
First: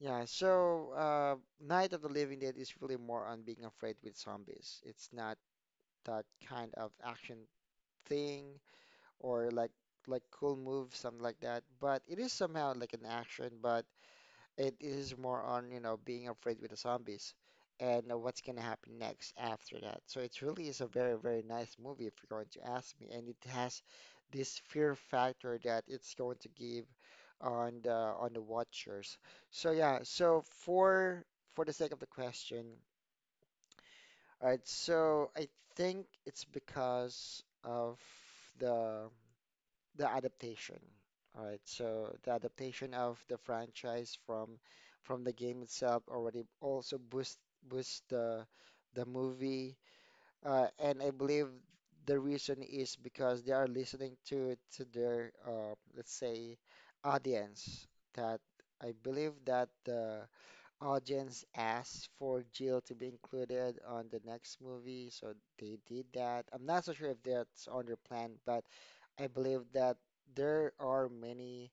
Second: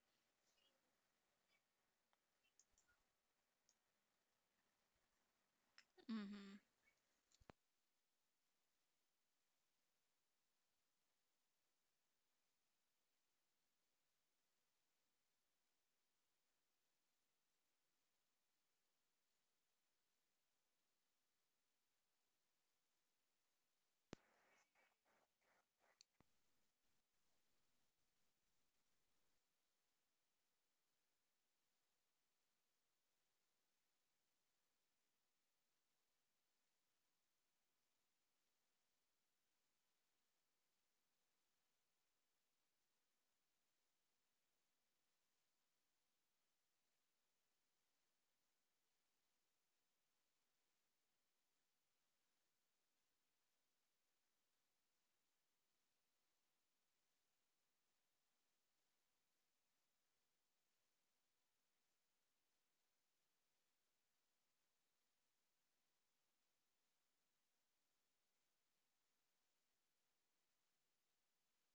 S1: Yeah, so Night of the Living Dead is really more on being afraid with zombies. It's not that
S2: Mm-hmm.
S1: kind of action thing or like cool moves, something like that. But it is somehow like an action, but it is more on, you know, being afraid with the zombies and what's going to happen next after that. So it really is a very, very nice movie if you're going to ask me. And it has this fear factor that it's going to give on the watchers. So yeah, so for the sake of the question, all right, so I think it's because of the the adaptation. All right, so the adaptation of the franchise from the game itself already also boost the movie, and I believe the reason is because they are listening to their let's say audience that I believe that the audience asked for Jill to be included on the next movie, so they did that. I'm not so sure if that's on their plan, but I believe that there are many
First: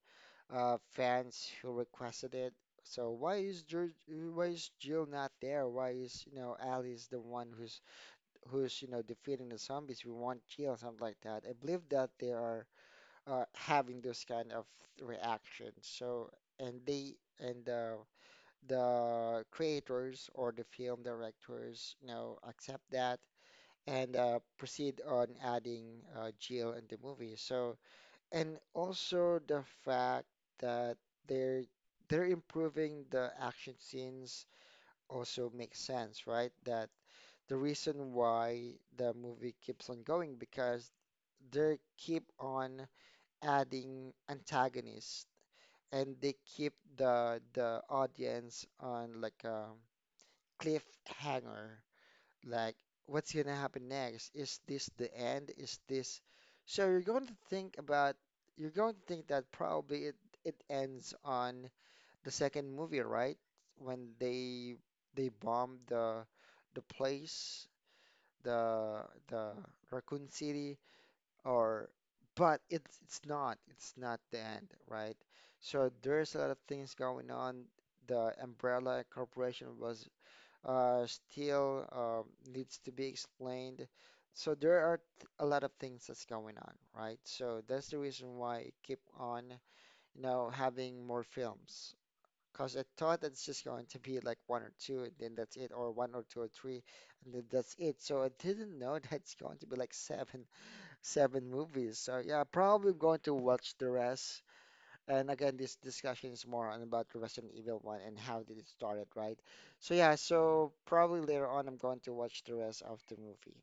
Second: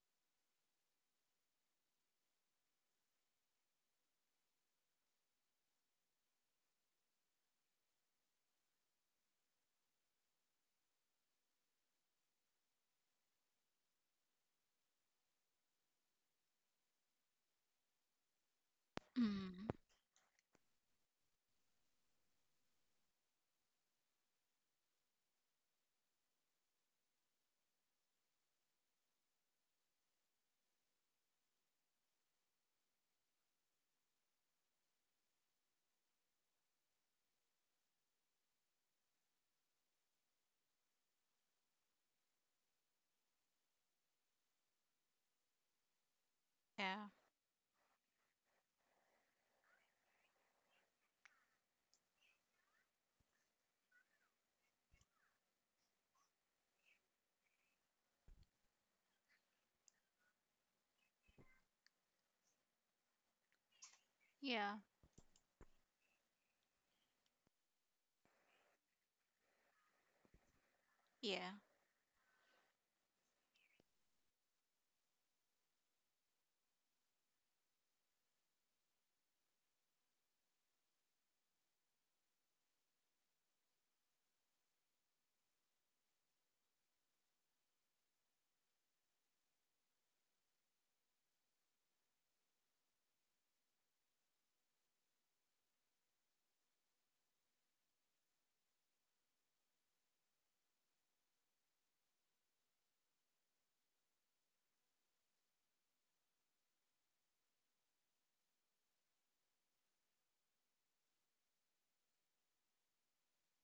S1: fans who requested it. So why is Jill not there? Why is you know Alice the one who's who's you know defeating the zombies? We want Jill, something like that. I believe that they are having those kind of reactions. So and they and the
S2: Mm-hmm.
S1: creators or the film directors you know accept that and proceed on adding Jill in the movie. So. And also the fact that they're they're improving the action scenes also makes sense, right? That the reason why the movie keeps on going because they keep on adding antagonists and they keep
S2: Yeah.
S1: the audience on like a cliffhanger like what's gonna happen next? Is this the end? Is this so you're going to think about you're going to think that probably it ends on the second movie, right? When
S2: Yeah.
S1: they bomb the place, the Raccoon City
S2: Yeah.
S1: or but it's not the end, right? So there's a lot of things going on. The Umbrella Corporation was still needs to be explained. So there are a lot of things that's going on, right? So that's the reason why I keep on, you know, having more films. Because I thought that it's just going to be like one or two, and then that's it, or one or two or three, and then that's it. So I didn't know [LAUGHS] that it's going to be like seven, [LAUGHS] seven movies. So yeah, probably going to watch the rest and again, this discussion is more on about the Resident Evil one and how did it started, right? So yeah, so probably later on I'm going to watch the rest of the movie.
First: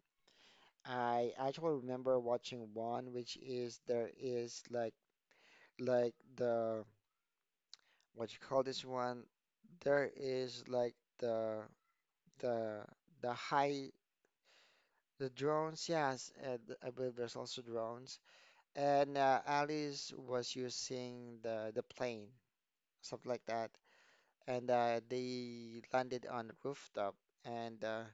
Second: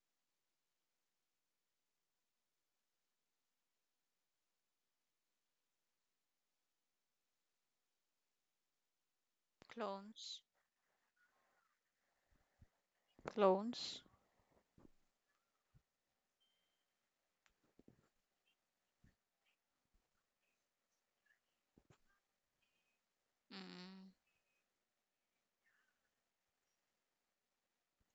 S1: I actually remember watching one, which is there is like the what you call this one? There
S2: Clones.
S1: is like the the high
S2: Clones.
S1: the drones, yes, and I believe there's also drones. And Alice was using the plane, something like that.
S2: Mm.
S1: And they landed on the rooftop. And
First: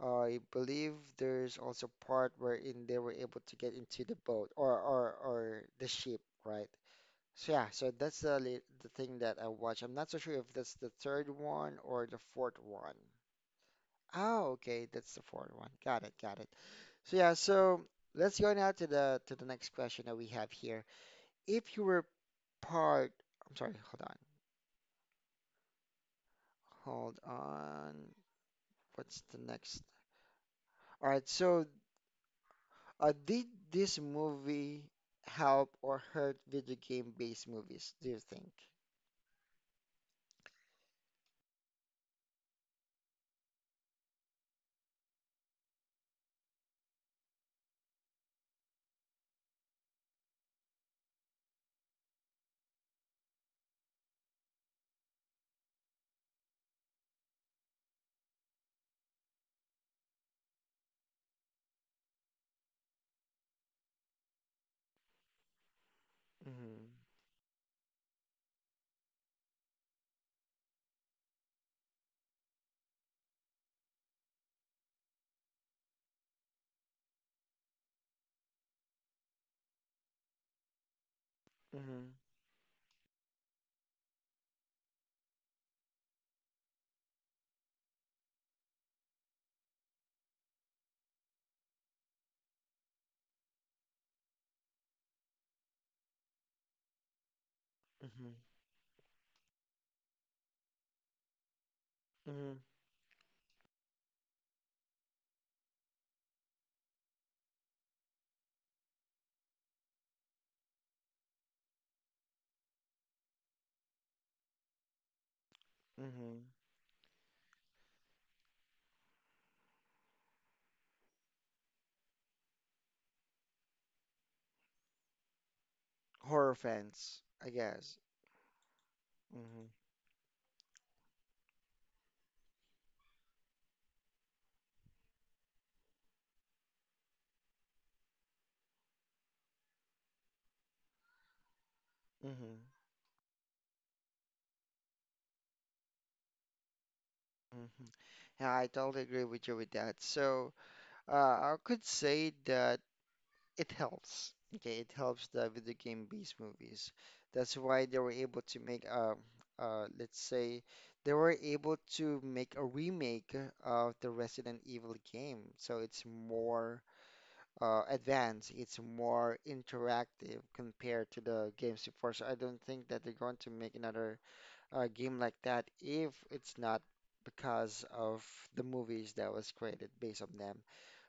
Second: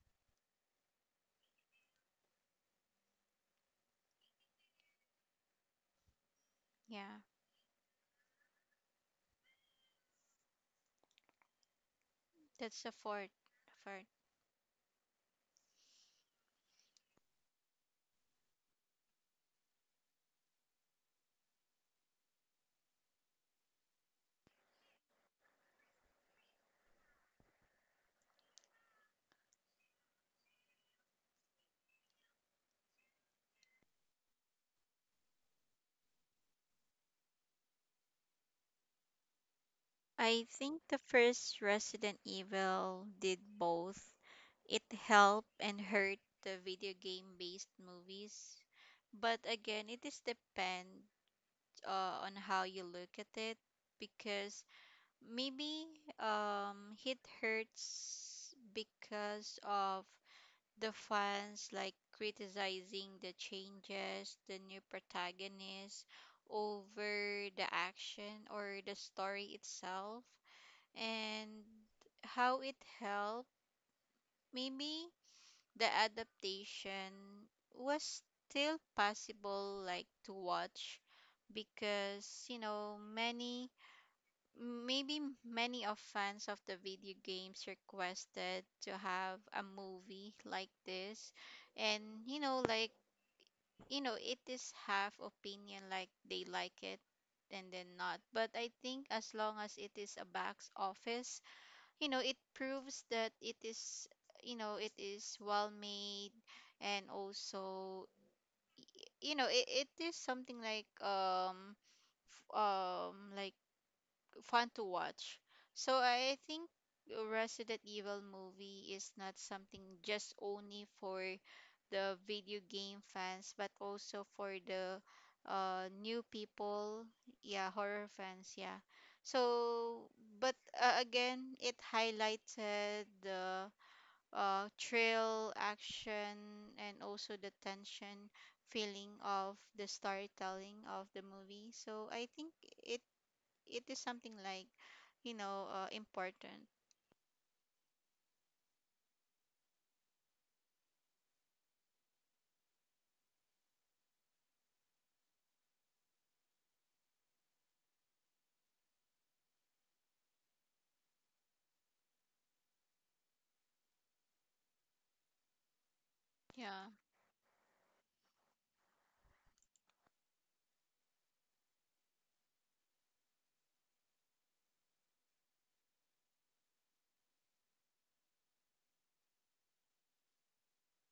S1: I believe there's also part wherein they were able to get into the boat or the ship, right?
S2: Yeah.
S1: So yeah, so that's the thing that I watched. I'm not so sure if that's the third one or the fourth
S2: That's the
S1: one.
S2: fourth. Fourth.
S1: Oh, okay, that's the fourth one. Got it, got it. So yeah, so let's go now to the next question that we have here. If you were part, I'm sorry, hold on, hold on. What's the next? All right, so did this movie help or hurt video game-based movies, do you think?
S2: I think the first Resident Evil did both. It helped and hurt the video game based movies. But again, it is depend on how you look at it because maybe it hurts because of the fans like criticizing the changes, the new protagonist
S1: Mm-hmm.
S2: over the action or the story itself and how it helped maybe the adaptation was still possible like to watch
S1: Mm-hmm.
S2: because you know many. Maybe many of fans of the video games requested to have a movie like this. And you know, it is half opinion like they like it and then not.
S1: Mm-hmm.
S2: But I think as long as it is a box office, you know, it
S1: Mm-hmm.
S2: proves that it is, you know, it is well made, and also you know it is something like like fun to watch. So
S1: Mm-hmm.
S2: I think Resident Evil movie is not something just only for the video game fans, but also for the new
S1: Horror
S2: people,
S1: fans, I
S2: yeah,
S1: guess.
S2: horror fans, yeah.
S1: Mm-hmm.
S2: So, but again, it highlighted the thrill, action, and also the tension feeling of the storytelling of the movie. So I think
S1: Mm-hmm.
S2: it it is something like you know important.
S1: Mm-hmm. Yeah, I totally agree with you with that. So, uh, I could say that it helps. Okay, it helps the video game-based movies. That's why they were able to make a, let's say, they were able to make a remake of the Resident Evil game. So it's more
S2: Yeah,
S1: advanced, it's more interactive compared to the games before. So I don't think that they're going to make another game like that if it's not because of the movies that was created based on them.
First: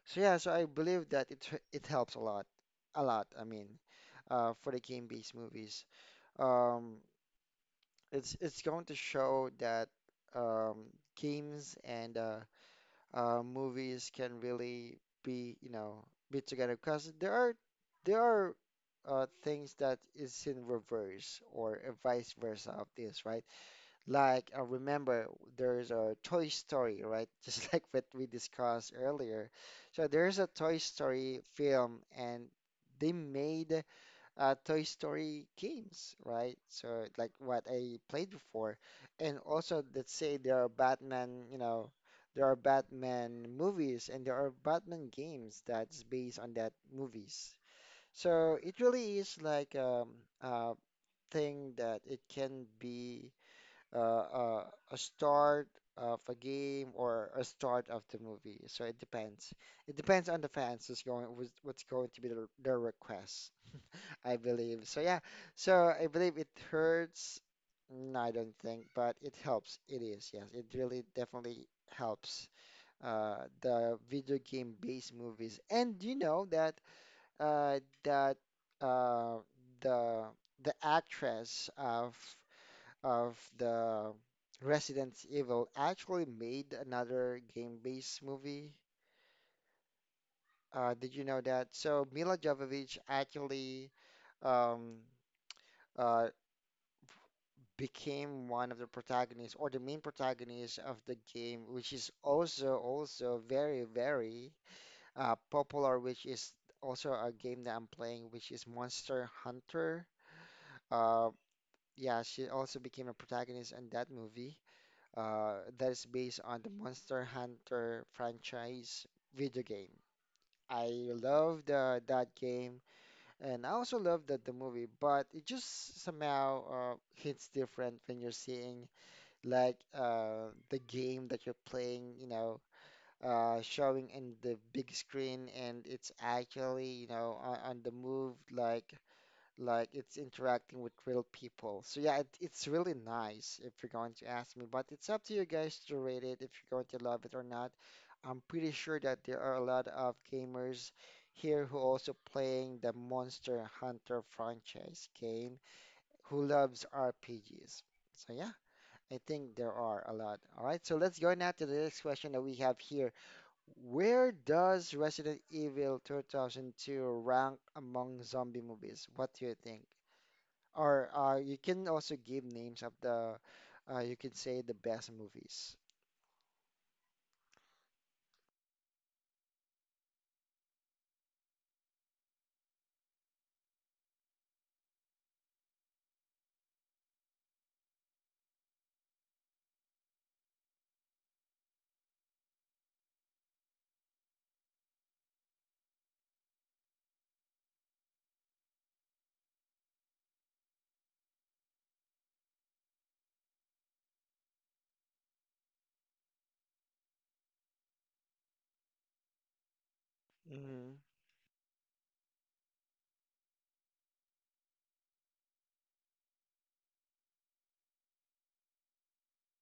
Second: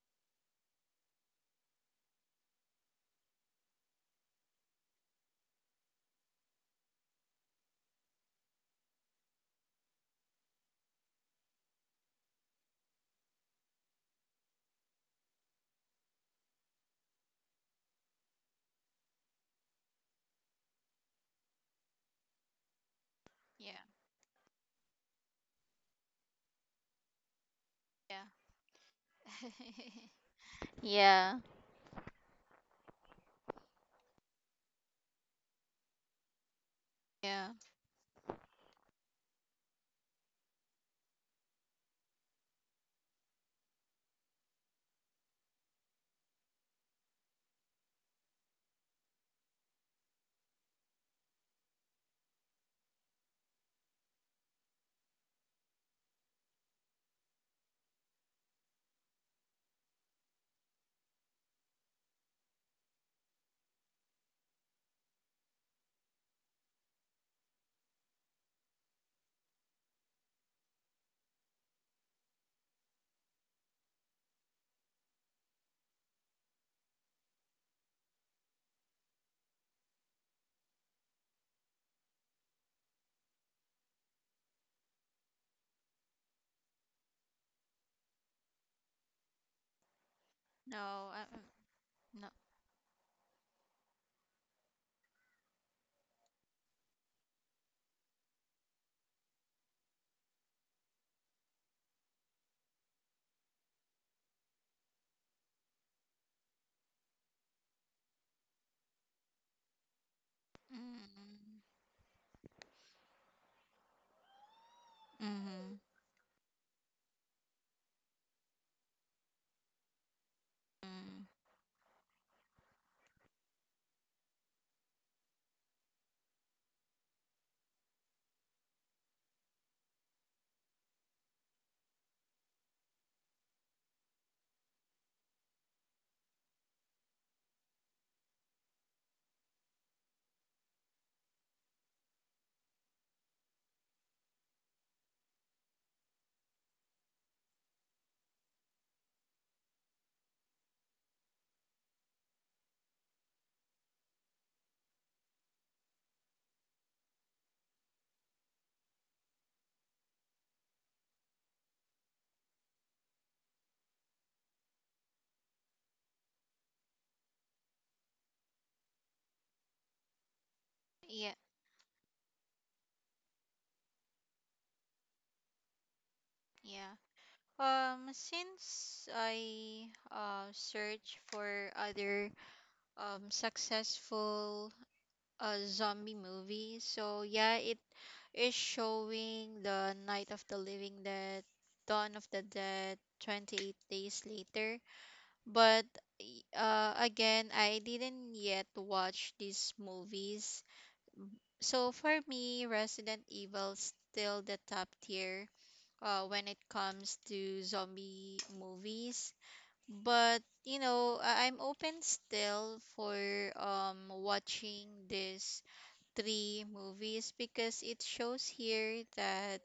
S1: So yeah, so I believe that it it helps a lot, a lot. I mean, for the game-based movies, um, it's going to show that um, games and movies can really be, you know, be together because there are things that is in reverse or vice versa of this, right?
S2: yeah,
S1: Like, I remember there's a Toy Story, right? [LAUGHS] Just like what we
S2: yeah,
S1: discussed earlier. So
S2: [LAUGHS]
S1: there's a Toy
S2: Yeah.
S1: Story film, and they made Toy Story games, right? So like
S2: Yeah.
S1: what I played before, and also let's say there are Batman, you know, there are Batman movies and there are Batman games that's based on that movies. So it really is like a thing that it can be uh, uh, a start of a game or a start of the movie. So it depends. It depends on the fans who's going who's, what's going to be their request, I believe. So yeah, so I believe it hurts. No, I don't think, but it helps. It is, yes. It really definitely helps the video game based movies. And you know that uh, that uh, the the actress of the Resident Evil actually made another game-based movie.
S2: No,
S1: Did
S2: I,
S1: you know
S2: i
S1: that? So
S2: no.
S1: Mila Jovovich actually um, uh, became one of the protagonists or the main protagonist of the game, which is also also very very popular. Which is also a game that I'm playing, which is Monster Hunter. Uh,
S2: Mm,
S1: yeah, she also became a protagonist in that movie.
S2: mm,
S1: That is based on the Monster Hunter franchise video game. I
S2: mm.
S1: love the that game, and I also love that the movie, but it just somehow hits different when you're seeing like the game that you're playing, you know, showing in the big screen, and it's actually, you know, on the move, like it's interacting with real people. So yeah, it, it's really nice if you're going to ask me, but it's up to you guys to rate it if you're going to love it or not. I'm pretty sure that there are a lot of gamers here who also playing the Monster Hunter franchise game who loves RPGs. So yeah, I think there are a lot. All right, so let's go now to the next question that we have here. Where does Resident Evil 2002 rank among zombie movies? What do you think? Or
S2: Yeah,
S1: you can also give names of the, you can say the best movies.
S2: yeah. Since I search for other successful zombie movies, so yeah, it is showing the Night of the Living Dead, Dawn of the Dead, 28 Days Later. But again, I didn't yet watch these movies. So for me, Resident Evil still the top tier when it comes to zombie movies. But you
S1: Mm-hmm.
S2: know, I'm open still for watching these three movies because it shows here that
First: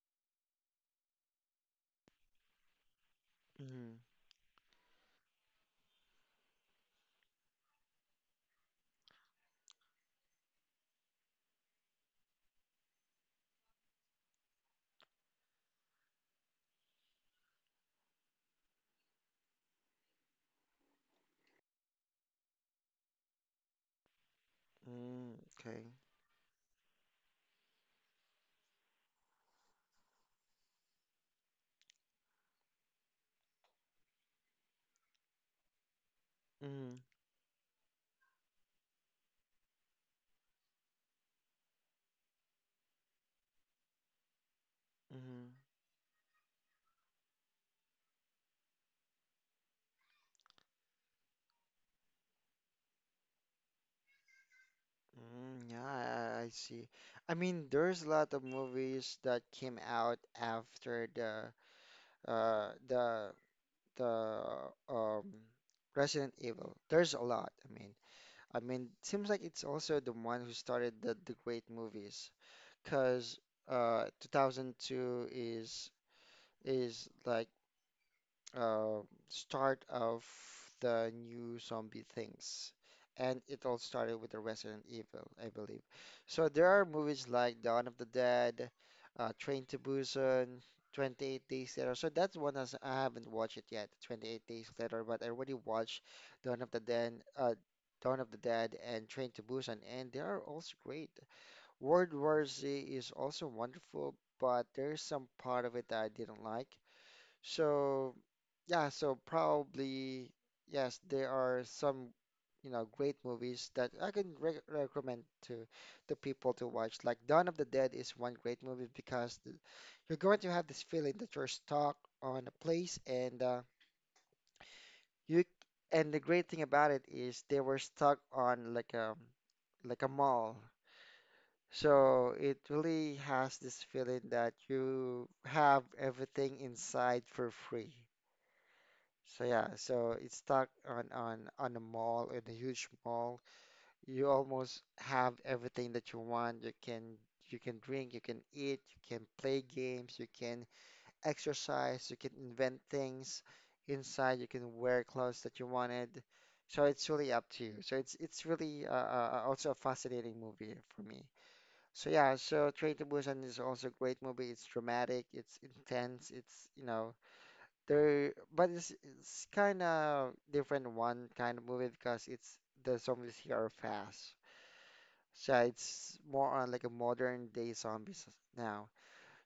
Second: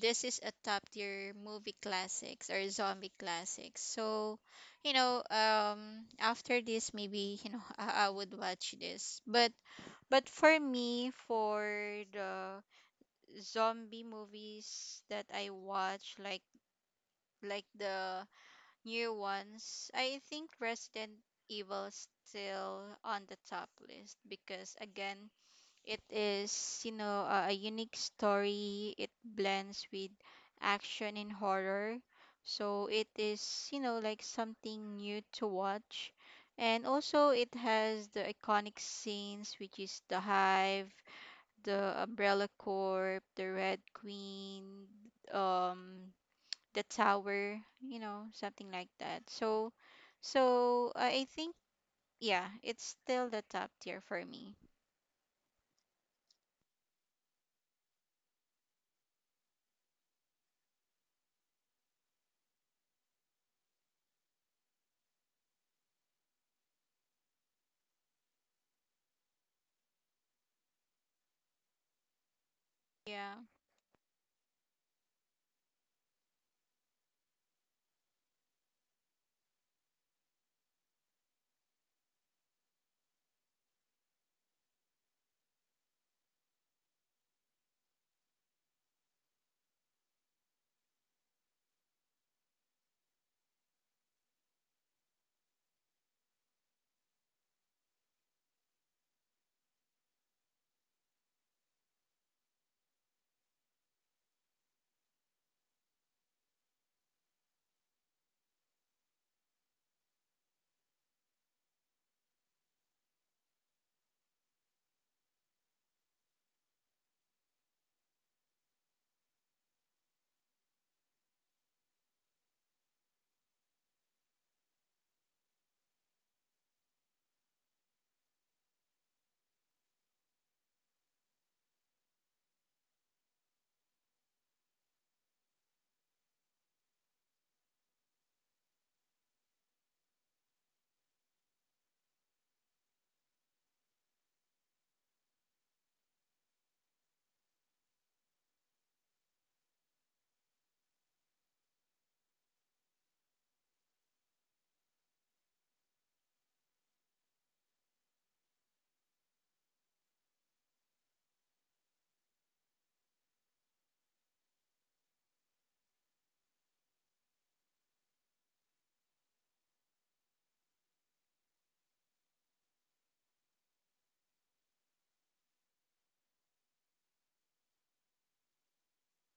S2: this is a top tier movie classics or zombie classics.
S1: Mm-hmm.
S2: So, you know, after this, maybe you know, [LAUGHS] I would watch this. But for me, for the zombie movies that I watch, like the new ones, I think Resident Evil still on the top list because again
S1: Mm, okay.
S2: it is, you know, a unique story. It blends with action and horror. So it is, you know, like something new to watch. And
S1: Mm-hmm.
S2: also it has the iconic scenes, which is the Hive, the Umbrella Corp, the Red Queen,
S1: Mm-hmm.
S2: um, the Tower, you know, something like that. So, so I think, yeah, it's still the top tier for me.
S1: Mm, yeah, I see. I mean, there's a lot of movies that came out after uh the the um Resident Evil. There's a lot. I mean, seems like it's also the one who started the great movies,
S2: Yeah.
S1: 'cause uh 2002 is like uh, start of the new zombie things. And it all started with the Resident Evil, I believe. So there are movies like Dawn of the Dead, Train to Busan, 28 Days Later. So that's one as I haven't watched it yet, 28 Days Later, but I already watched Dawn of the Dead, Dawn of the Dead and Train to Busan, and they are also great. World War Z is also wonderful, but there's some part of it that I didn't like. So, yeah, so probably, yes, there are some, you know, great movies that I can re recommend to people to watch. Like Dawn of the Dead is one great movie because you're going to have this feeling that you're stuck on a place and you and the great thing about it is they were stuck on like a mall. So it really has this feeling that you have everything inside for free. So yeah, so it's stuck on a mall, in a huge mall. You almost have everything that you want. You can drink, you can eat, you can play games, you can exercise, you can invent things inside, you can wear clothes that you wanted. So it's really up to you. So it's really also a fascinating movie for me. So yeah, so Train to Busan is also a great movie. It's dramatic, it's intense, it's there, but it's kind of different one kind of movie because it's the zombies here are fast. So yeah, it's more on like a modern day zombies now.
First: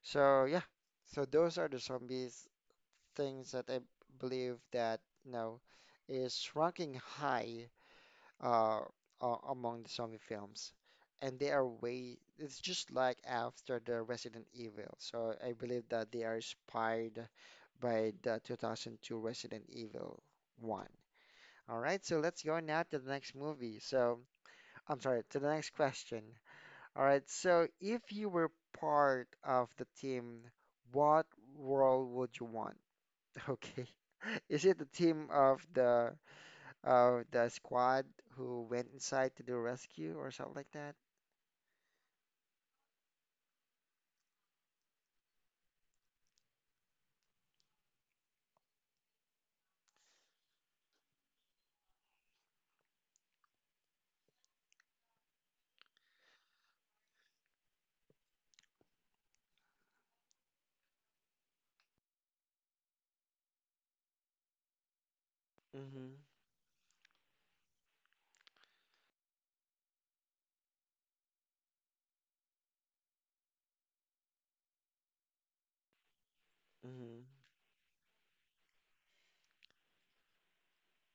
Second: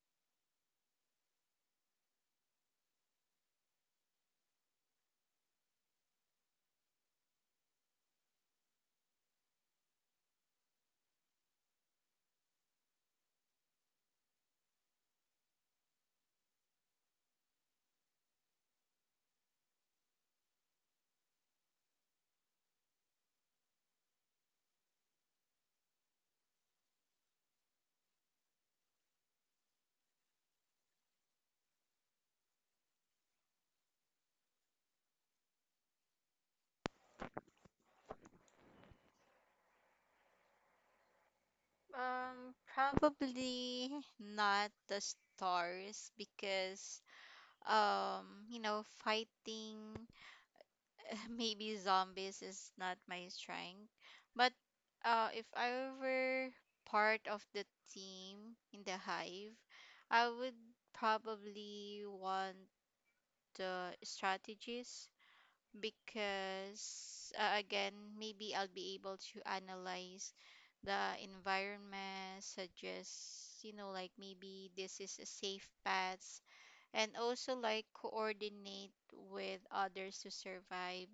S1: So yeah, so those are the zombies things that I believe that is ranking high uh, among the zombie films, and they are way. It's just like after the Resident Evil. So I believe that they are inspired by the 2002 Resident Evil 1. All right, so let's go now to the next movie. I'm sorry, to the next question. All right, so if you were part of the team, what role would you want? [LAUGHS] Okay. Is it the team of the squad who went inside to do rescue or something like that?
S2: Probably not the stars because you know, fighting [LAUGHS] maybe zombies is not my strength. But if I were part of the team in the hive, I would probably want the strategist
S1: Mm-hmm.
S2: because again, maybe I'll be able to analyze the environment, suggest, you know, like maybe this is a safe path, and
S1: Mm-hmm.
S2: also like coordinate with others to survive,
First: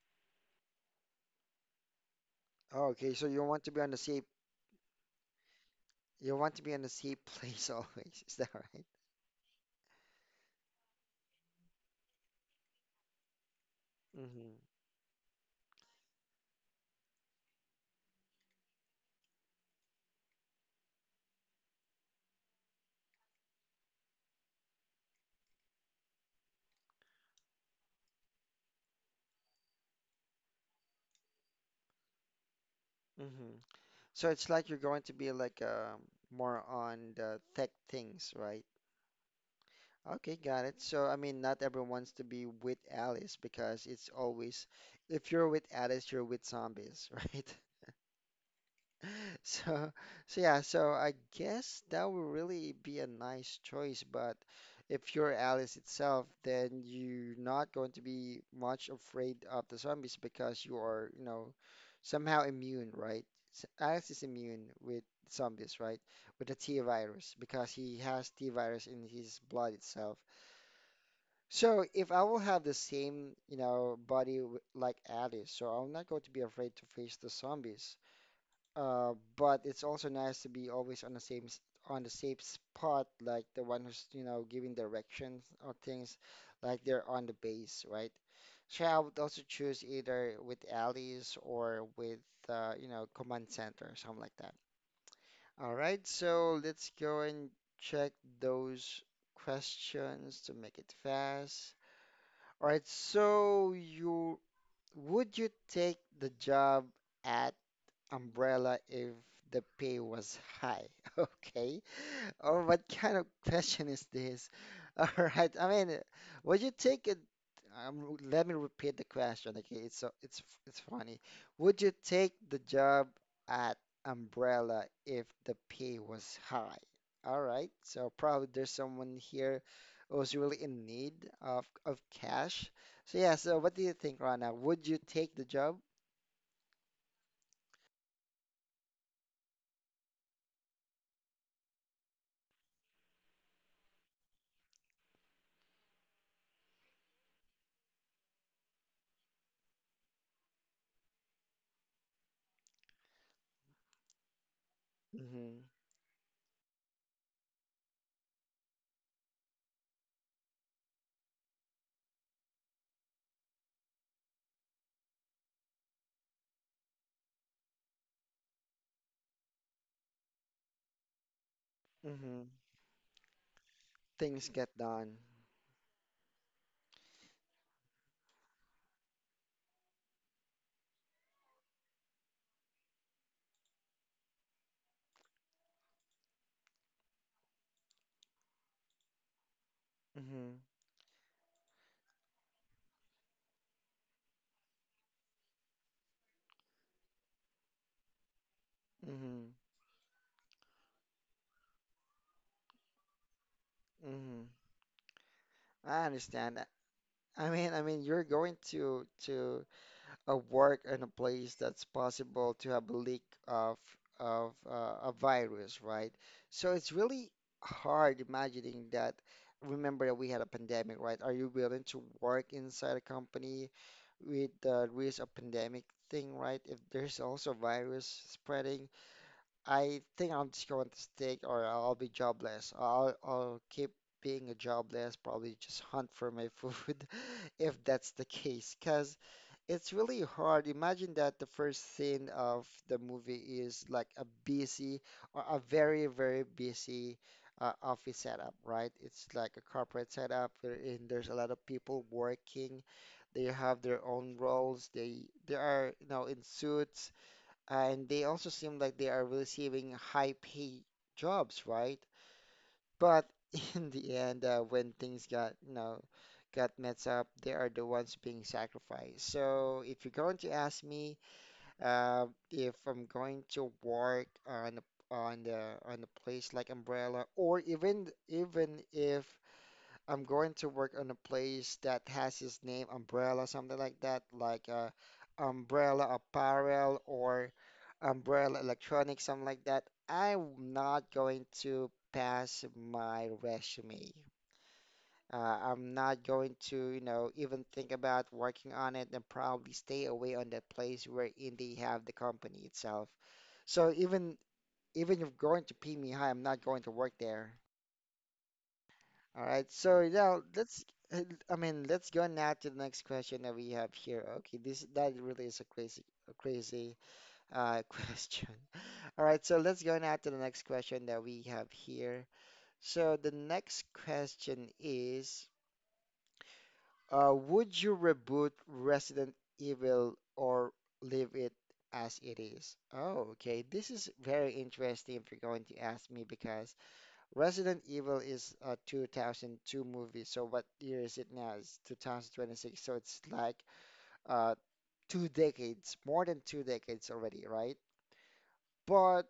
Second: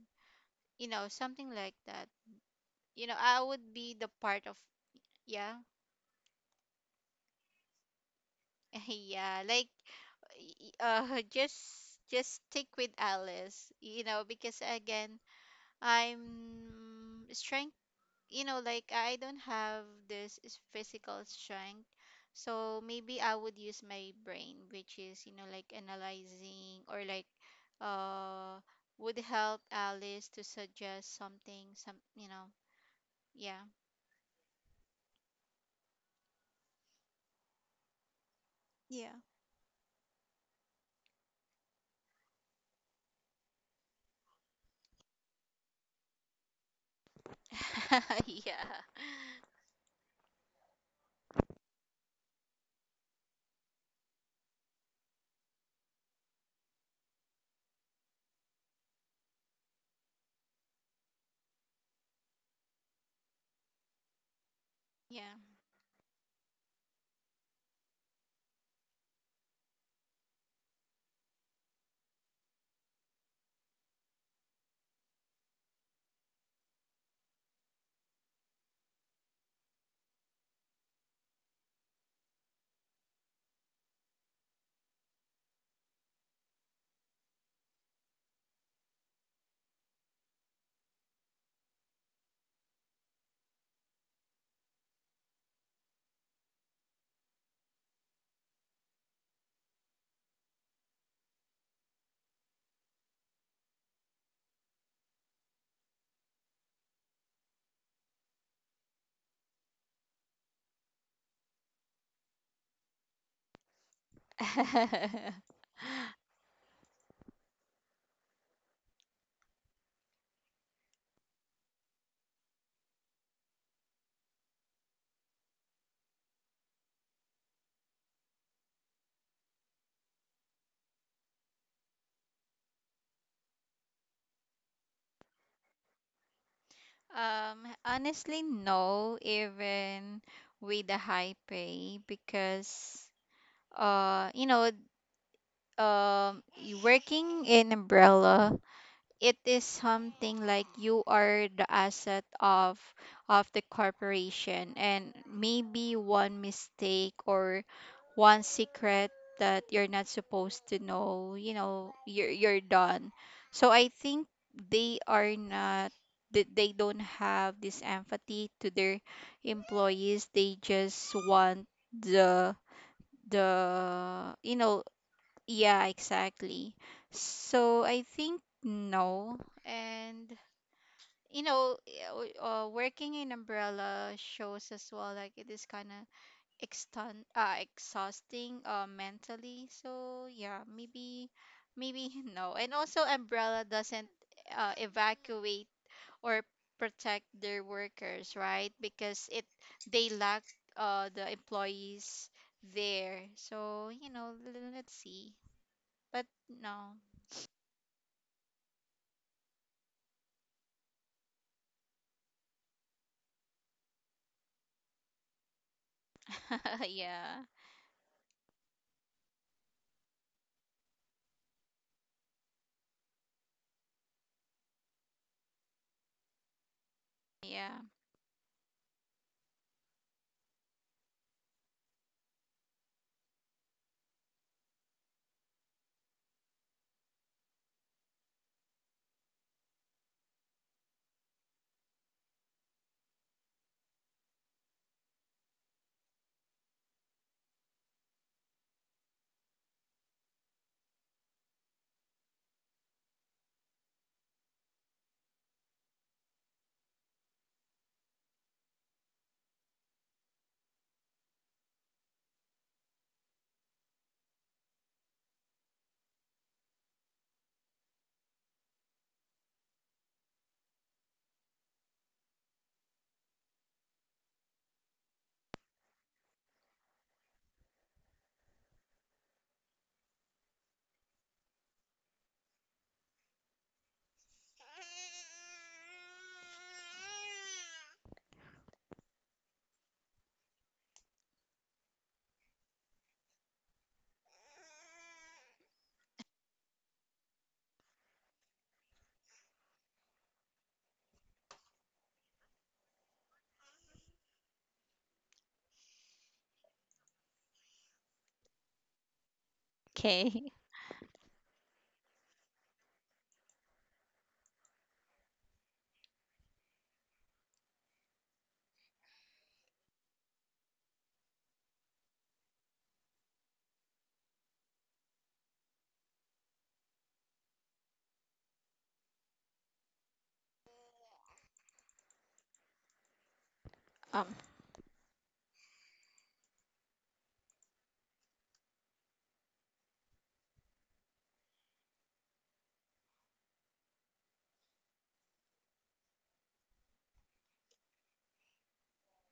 S2: you know, something like that.
S1: Oh,
S2: You
S1: okay,
S2: know,
S1: so
S2: I would be the part of, yeah,
S1: you want to be on the safe place [LAUGHS] always. Is that right?
S2: [LAUGHS] yeah, like y- uh [LAUGHS] just just stick with Alice, you know,
S1: Mm-hmm.
S2: because again, I'm trying, you know, like I don't have this is physical strength. So maybe I would use my brain, which is, you know, like analyzing or like uh would help Alice to suggest something, some, you know,
S1: Mm-hmm.
S2: yeah.
S1: So it's like you're going to be like more on the tech things, right?
S2: Yeah.
S1: Okay, got it. So I mean, not everyone's to be with Alice because it's always if you're with Alice, you're with zombies, [LAUGHS] right?
S2: [LAUGHS] Yeah.
S1: [LAUGHS] So, so yeah, so I guess that would really be a nice choice, but if you're Alice itself, then you're not going to be much afraid of the zombies because you are, you know, somehow immune, right? Alice is immune with zombies, right? With the T virus because he has T virus in his blood itself. So if I will have the same, you know, body like Alice, so I'm not going to be afraid to face the zombies. But it's also nice to be always on the on the safe spot, like the one who's, you know, giving directions or things, like they're on the base, right? So I would also choose either with allies or with, you know, command center or something like that. All right, so let's go and check those questions to make it fast. All right, so you would you take the job at umbrella if the pay was high. [LAUGHS] Okay. Or what kind of question is this? [LAUGHS] All
S2: Yeah.
S1: right.
S2: [LAUGHS]
S1: I mean, would you take it? Let me repeat the question. Okay, it's so it's funny. Would you take the job at Umbrella if the pay was high? All right. So probably there's someone here who's really in need of cash. So yeah. So what do you think, Rana? Would you take the job?
S2: Honestly, no, even with the high pay, because you know, working in umbrella, it is something like you are the asset of the corporation, and
S1: Mm-hmm.
S2: maybe one mistake or one secret that you're not supposed to know, you know, you're done. So I think they are not, they don't have this empathy to their employees. They just want
S1: Mm-hmm.
S2: the the,
S1: Things
S2: you
S1: get
S2: know,
S1: done.
S2: yeah, exactly. So I think no. And you know, working in umbrella shows as well like it is kind of extun exhausting mentally. So yeah,
S1: Hmm.
S2: maybe maybe [LAUGHS] no. And also umbrella doesn't evacuate or protect their workers, right? Because it
S1: Hmm.
S2: they lack the employees there. So, you know,
S1: Hmm.
S2: let's see.
S1: I
S2: But
S1: understand that.
S2: no.
S1: I mean, you're going to work in a place that's possible to have a leak of a virus, right? So
S2: [LAUGHS]
S1: it's really
S2: Yeah.
S1: hard imagining that. Remember that we had a pandemic, right? Are you willing to work inside a company with the risk of pandemic thing, right? If there's also
S2: Yeah.
S1: virus spreading, I think I'm just going to stick or I'll be jobless. I'll keep being a jobless, probably just hunt for my food [LAUGHS] if that's the case. Cause it's really hard. Imagine that the first scene of the movie is like a busy or a very, very busy office setup, right? It's like a corporate setup wherein there's a lot of people working. They have their own roles. They are, you know, in suits and they also seem like they are receiving high pay jobs, right? But [LAUGHS] in the end, when things got, you know, got messed up, they are the ones being sacrificed. So if you're going to ask me, if I'm going to work on a- on the on a place like Umbrella, or even even if I'm going to work on a place that has his name Umbrella, something like that, like Umbrella Apparel or Umbrella Electronics, something like that, I'm not going to pass my resume. I'm not going to, you know, even think about working on it and probably stay away on that place wherein they have the company itself. So even even if going to pay me high, I'm not going to work there. All right. So now
S2: Okay.
S1: let's. Uh, I mean, let's go now to the next question that we have here. Okay, this that really is a crazy [LAUGHS] question. All right, so let's go now to the next question that we have here. So the next question is, would you reboot Resident Evil or leave it as it is? Oh, okay. This is
S2: Um
S1: very interesting if you're going to ask me because Resident Evil is a 2002 movie. So what year is it now? It's 2026. So it's like uh, two decades, more than two decades already, right? But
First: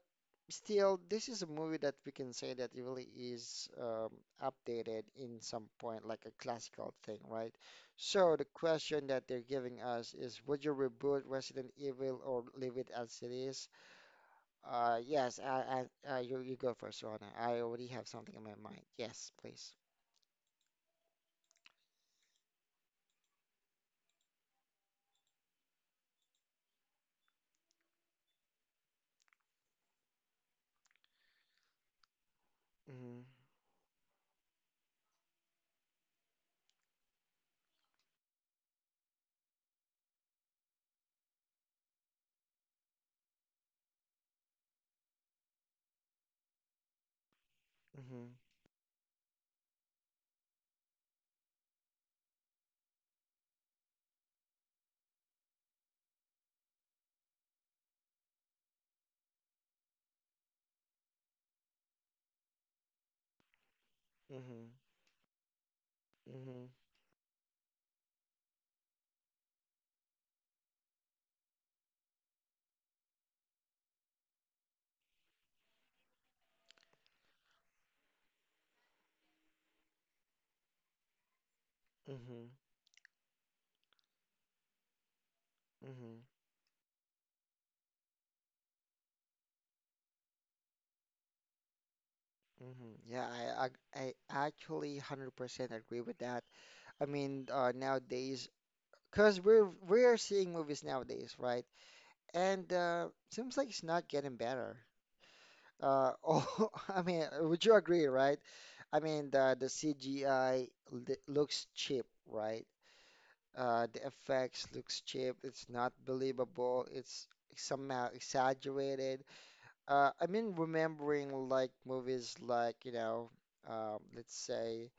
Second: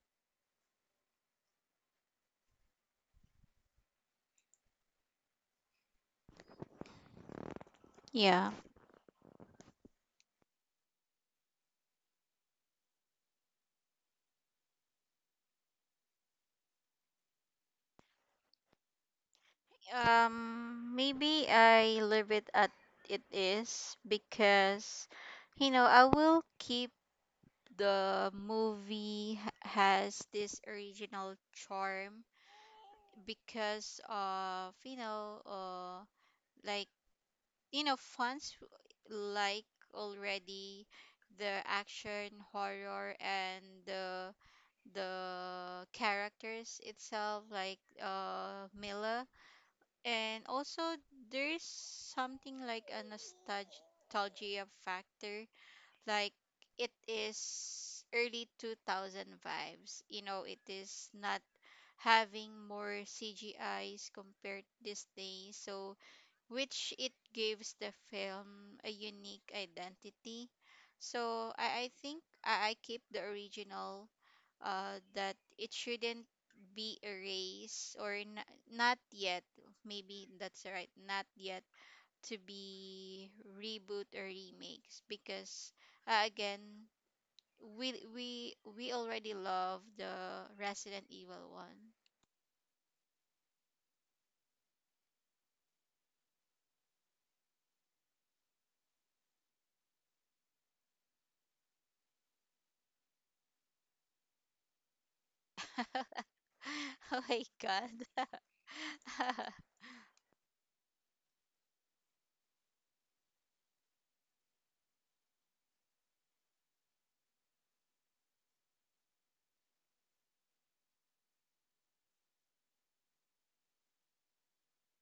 S1: still, this is a movie that we can say that it really is updated in some point, like a classical thing, right? So the
S2: yeah.
S1: question that they're giving us is, would you reboot Resident Evil or leave it as it is? Yes, you go first, Rona. I already have something in my mind. Yes, please.
S2: Maybe I leave it at it is because you know, I will keep the movie has this original charm
S1: Mm-hmm,
S2: because of, you know, like you know, fans like already the action, horror and the characters itself like
S1: mm-hmm,
S2: Mila, and also there's something like a nostalgia factor, like it is early 2000 vibes, you know it is not having more CGIs compared
S1: mm-hmm,
S2: these days, so which it gives the film a unique identity. So I think I keep the original, that it shouldn't be erased or not yet, maybe that's right, not yet
S1: mm-hmm,
S2: to
S1: mm-hmm,
S2: be reboot or remakes, because
S1: mm-hmm,
S2: again we already love the Resident Evil one.
S1: mm-hmm. Yeah, I, I, I actually 100% agree with that. I mean, nowadays, because we're seeing movies nowadays, right? And seems like it's not getting better. [LAUGHS]
S2: [LAUGHS]
S1: Oh, I
S2: Oh
S1: mean,
S2: my
S1: would you
S2: god.
S1: agree,
S2: [LAUGHS]
S1: right? I mean, the CGI looks cheap, right? The effects looks cheap. It's not believable. It's somehow exaggerated. I mean, remembering like movies like, you know, let's say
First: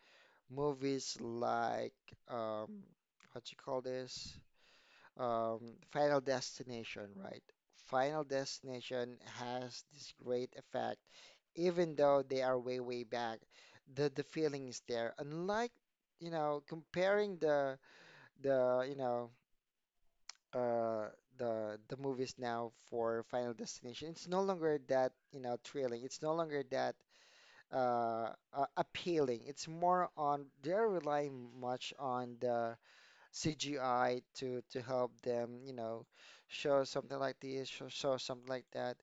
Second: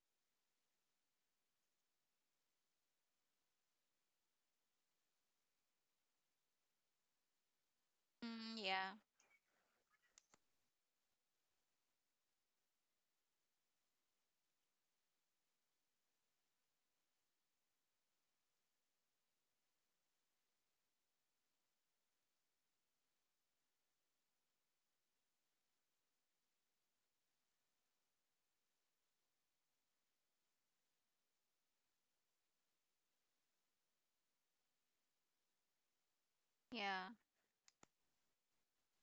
S1: movies like um, what you call this? Final Destination, right? Final
S2: Mm, yeah.
S1: Destination has this great effect, even though they are way, way back, the feeling is there. Unlike, you know, comparing the you know uh the movies now for Final Destination, it's no longer that you know thrilling. It's no longer that appealing. It's more on they're relying much on the CGI to help them, you know, show
S2: Yeah.
S1: something like this, show something like that.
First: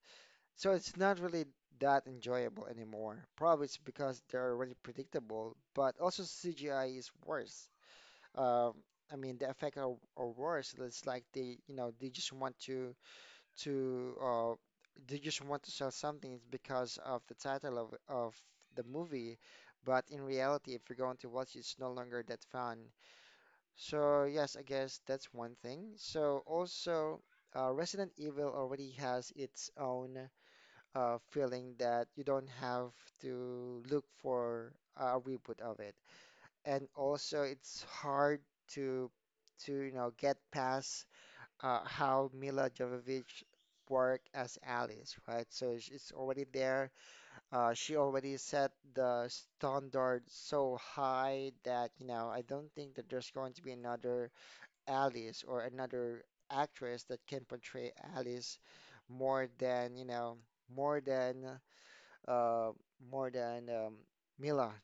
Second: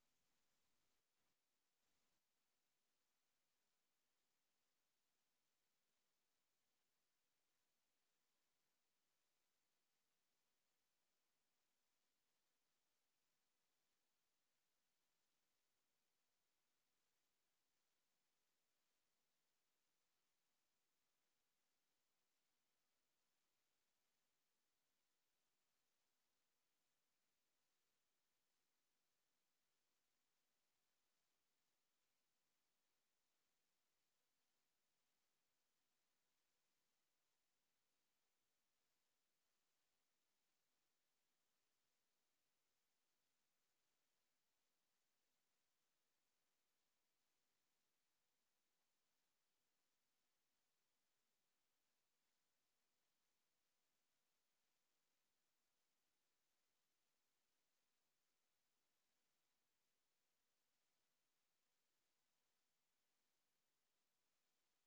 S1: So it's not really that enjoyable anymore. Probably it's because they're already predictable, but also CGI is worse. Um, I mean, are worse. It's like they, you know, they just want to they just want to sell something because of the title of the movie. But in reality, if you're going to watch, it's no longer that fun. So yes, I guess that's one thing. So also, Resident Evil already has its own feeling that you don't have to look for a reboot of it, and also it's hard to to get past how Mila Jovovich worked as Alice, right? So it's already there. She already set the standard so high that you know I don't think that there's going to be another Alice or another actress that can portray Alice more than, you know, more than uh more than Mila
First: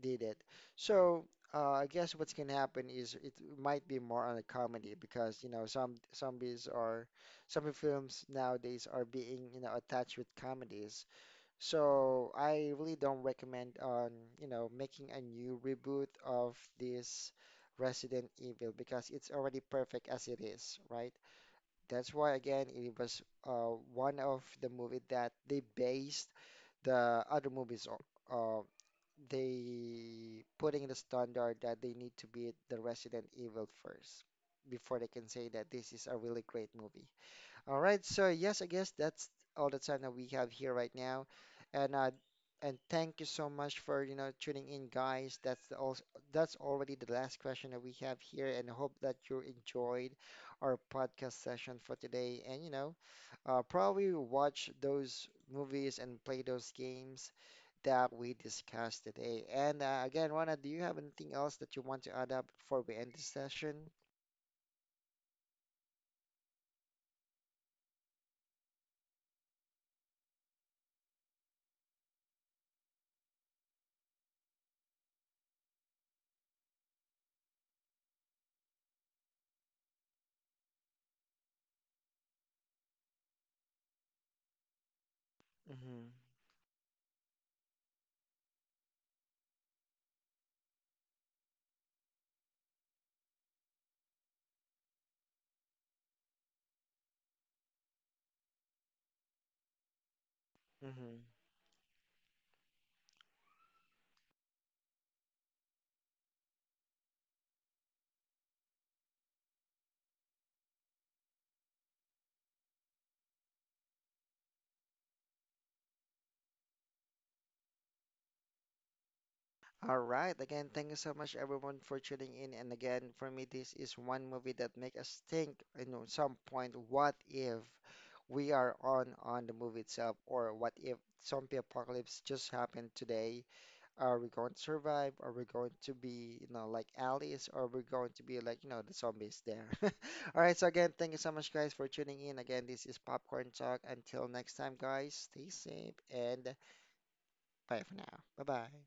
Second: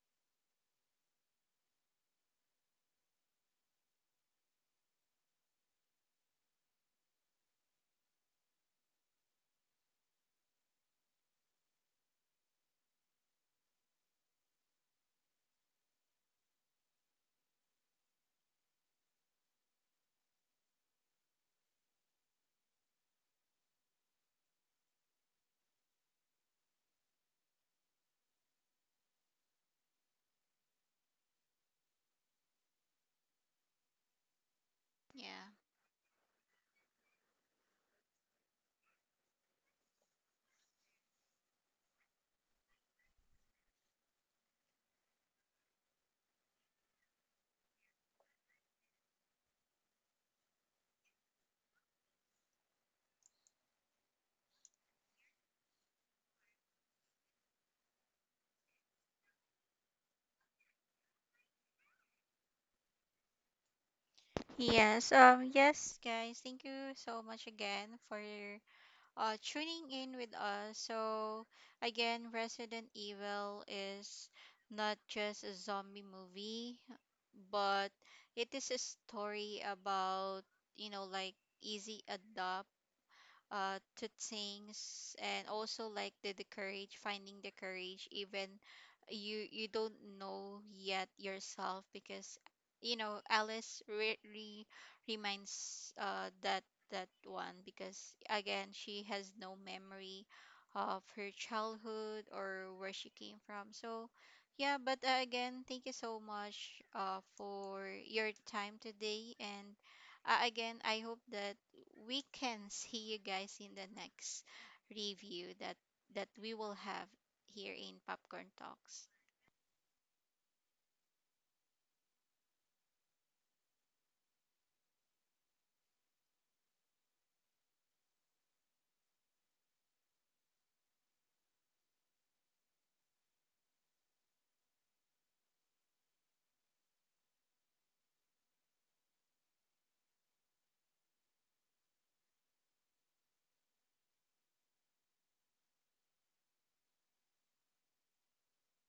S1: did it. So I guess what's gonna happen is it might be more on a comedy because you know some films nowadays are being you know attached with comedies. So I really don't recommend on, you know, making a new reboot of this Resident Evil because it's already perfect as it is, right? That's why again it was one of the movie that they based the other movies on. Uh, they putting the standard that they need to beat the Resident Evil first before they can say
S2: Yeah.
S1: that this is a really great movie. All right, so yes, I guess that's all the time that we have here right now, and thank you so much for you know tuning in, guys. That's already the last question that we have here, and hope that you enjoyed our podcast session for today. And you know, probably watch those movies and play those games that we discussed today. And again, Rana, do you have anything else that you want to add up before we end this session?
S2: Yes. Yes guys, thank you so much again for tuning in with us. So, again, Resident Evil is not just a zombie movie, but it is a story about, you know, like easy adopt to things, and also
S1: Mm-hmm.
S2: like the courage, finding the courage even you you don't know yet yourself, because you know Alice really reminds that that one, because again she has no memory of
S1: Mm-hmm.
S2: her childhood or where she came from. So yeah, but again thank you so much for your time today, and again, I hope that we can see you guys in the next review that that we will have here in Popcorn Talks.
S1: All right. Again, thank you so much everyone for tuning in. And again, for me, this is one movie that make us think, you know, some point, what if we are on the movie itself, or what if zombie apocalypse just happened today? Are we going to survive? Are we going to be, you know, like Alice, or are we going to be like, you know, the zombies there? [LAUGHS] All right. So again, thank you so much, guys, for tuning in. Again, this is Popcorn Talk. Until next time, guys, stay safe and bye for now. Bye bye.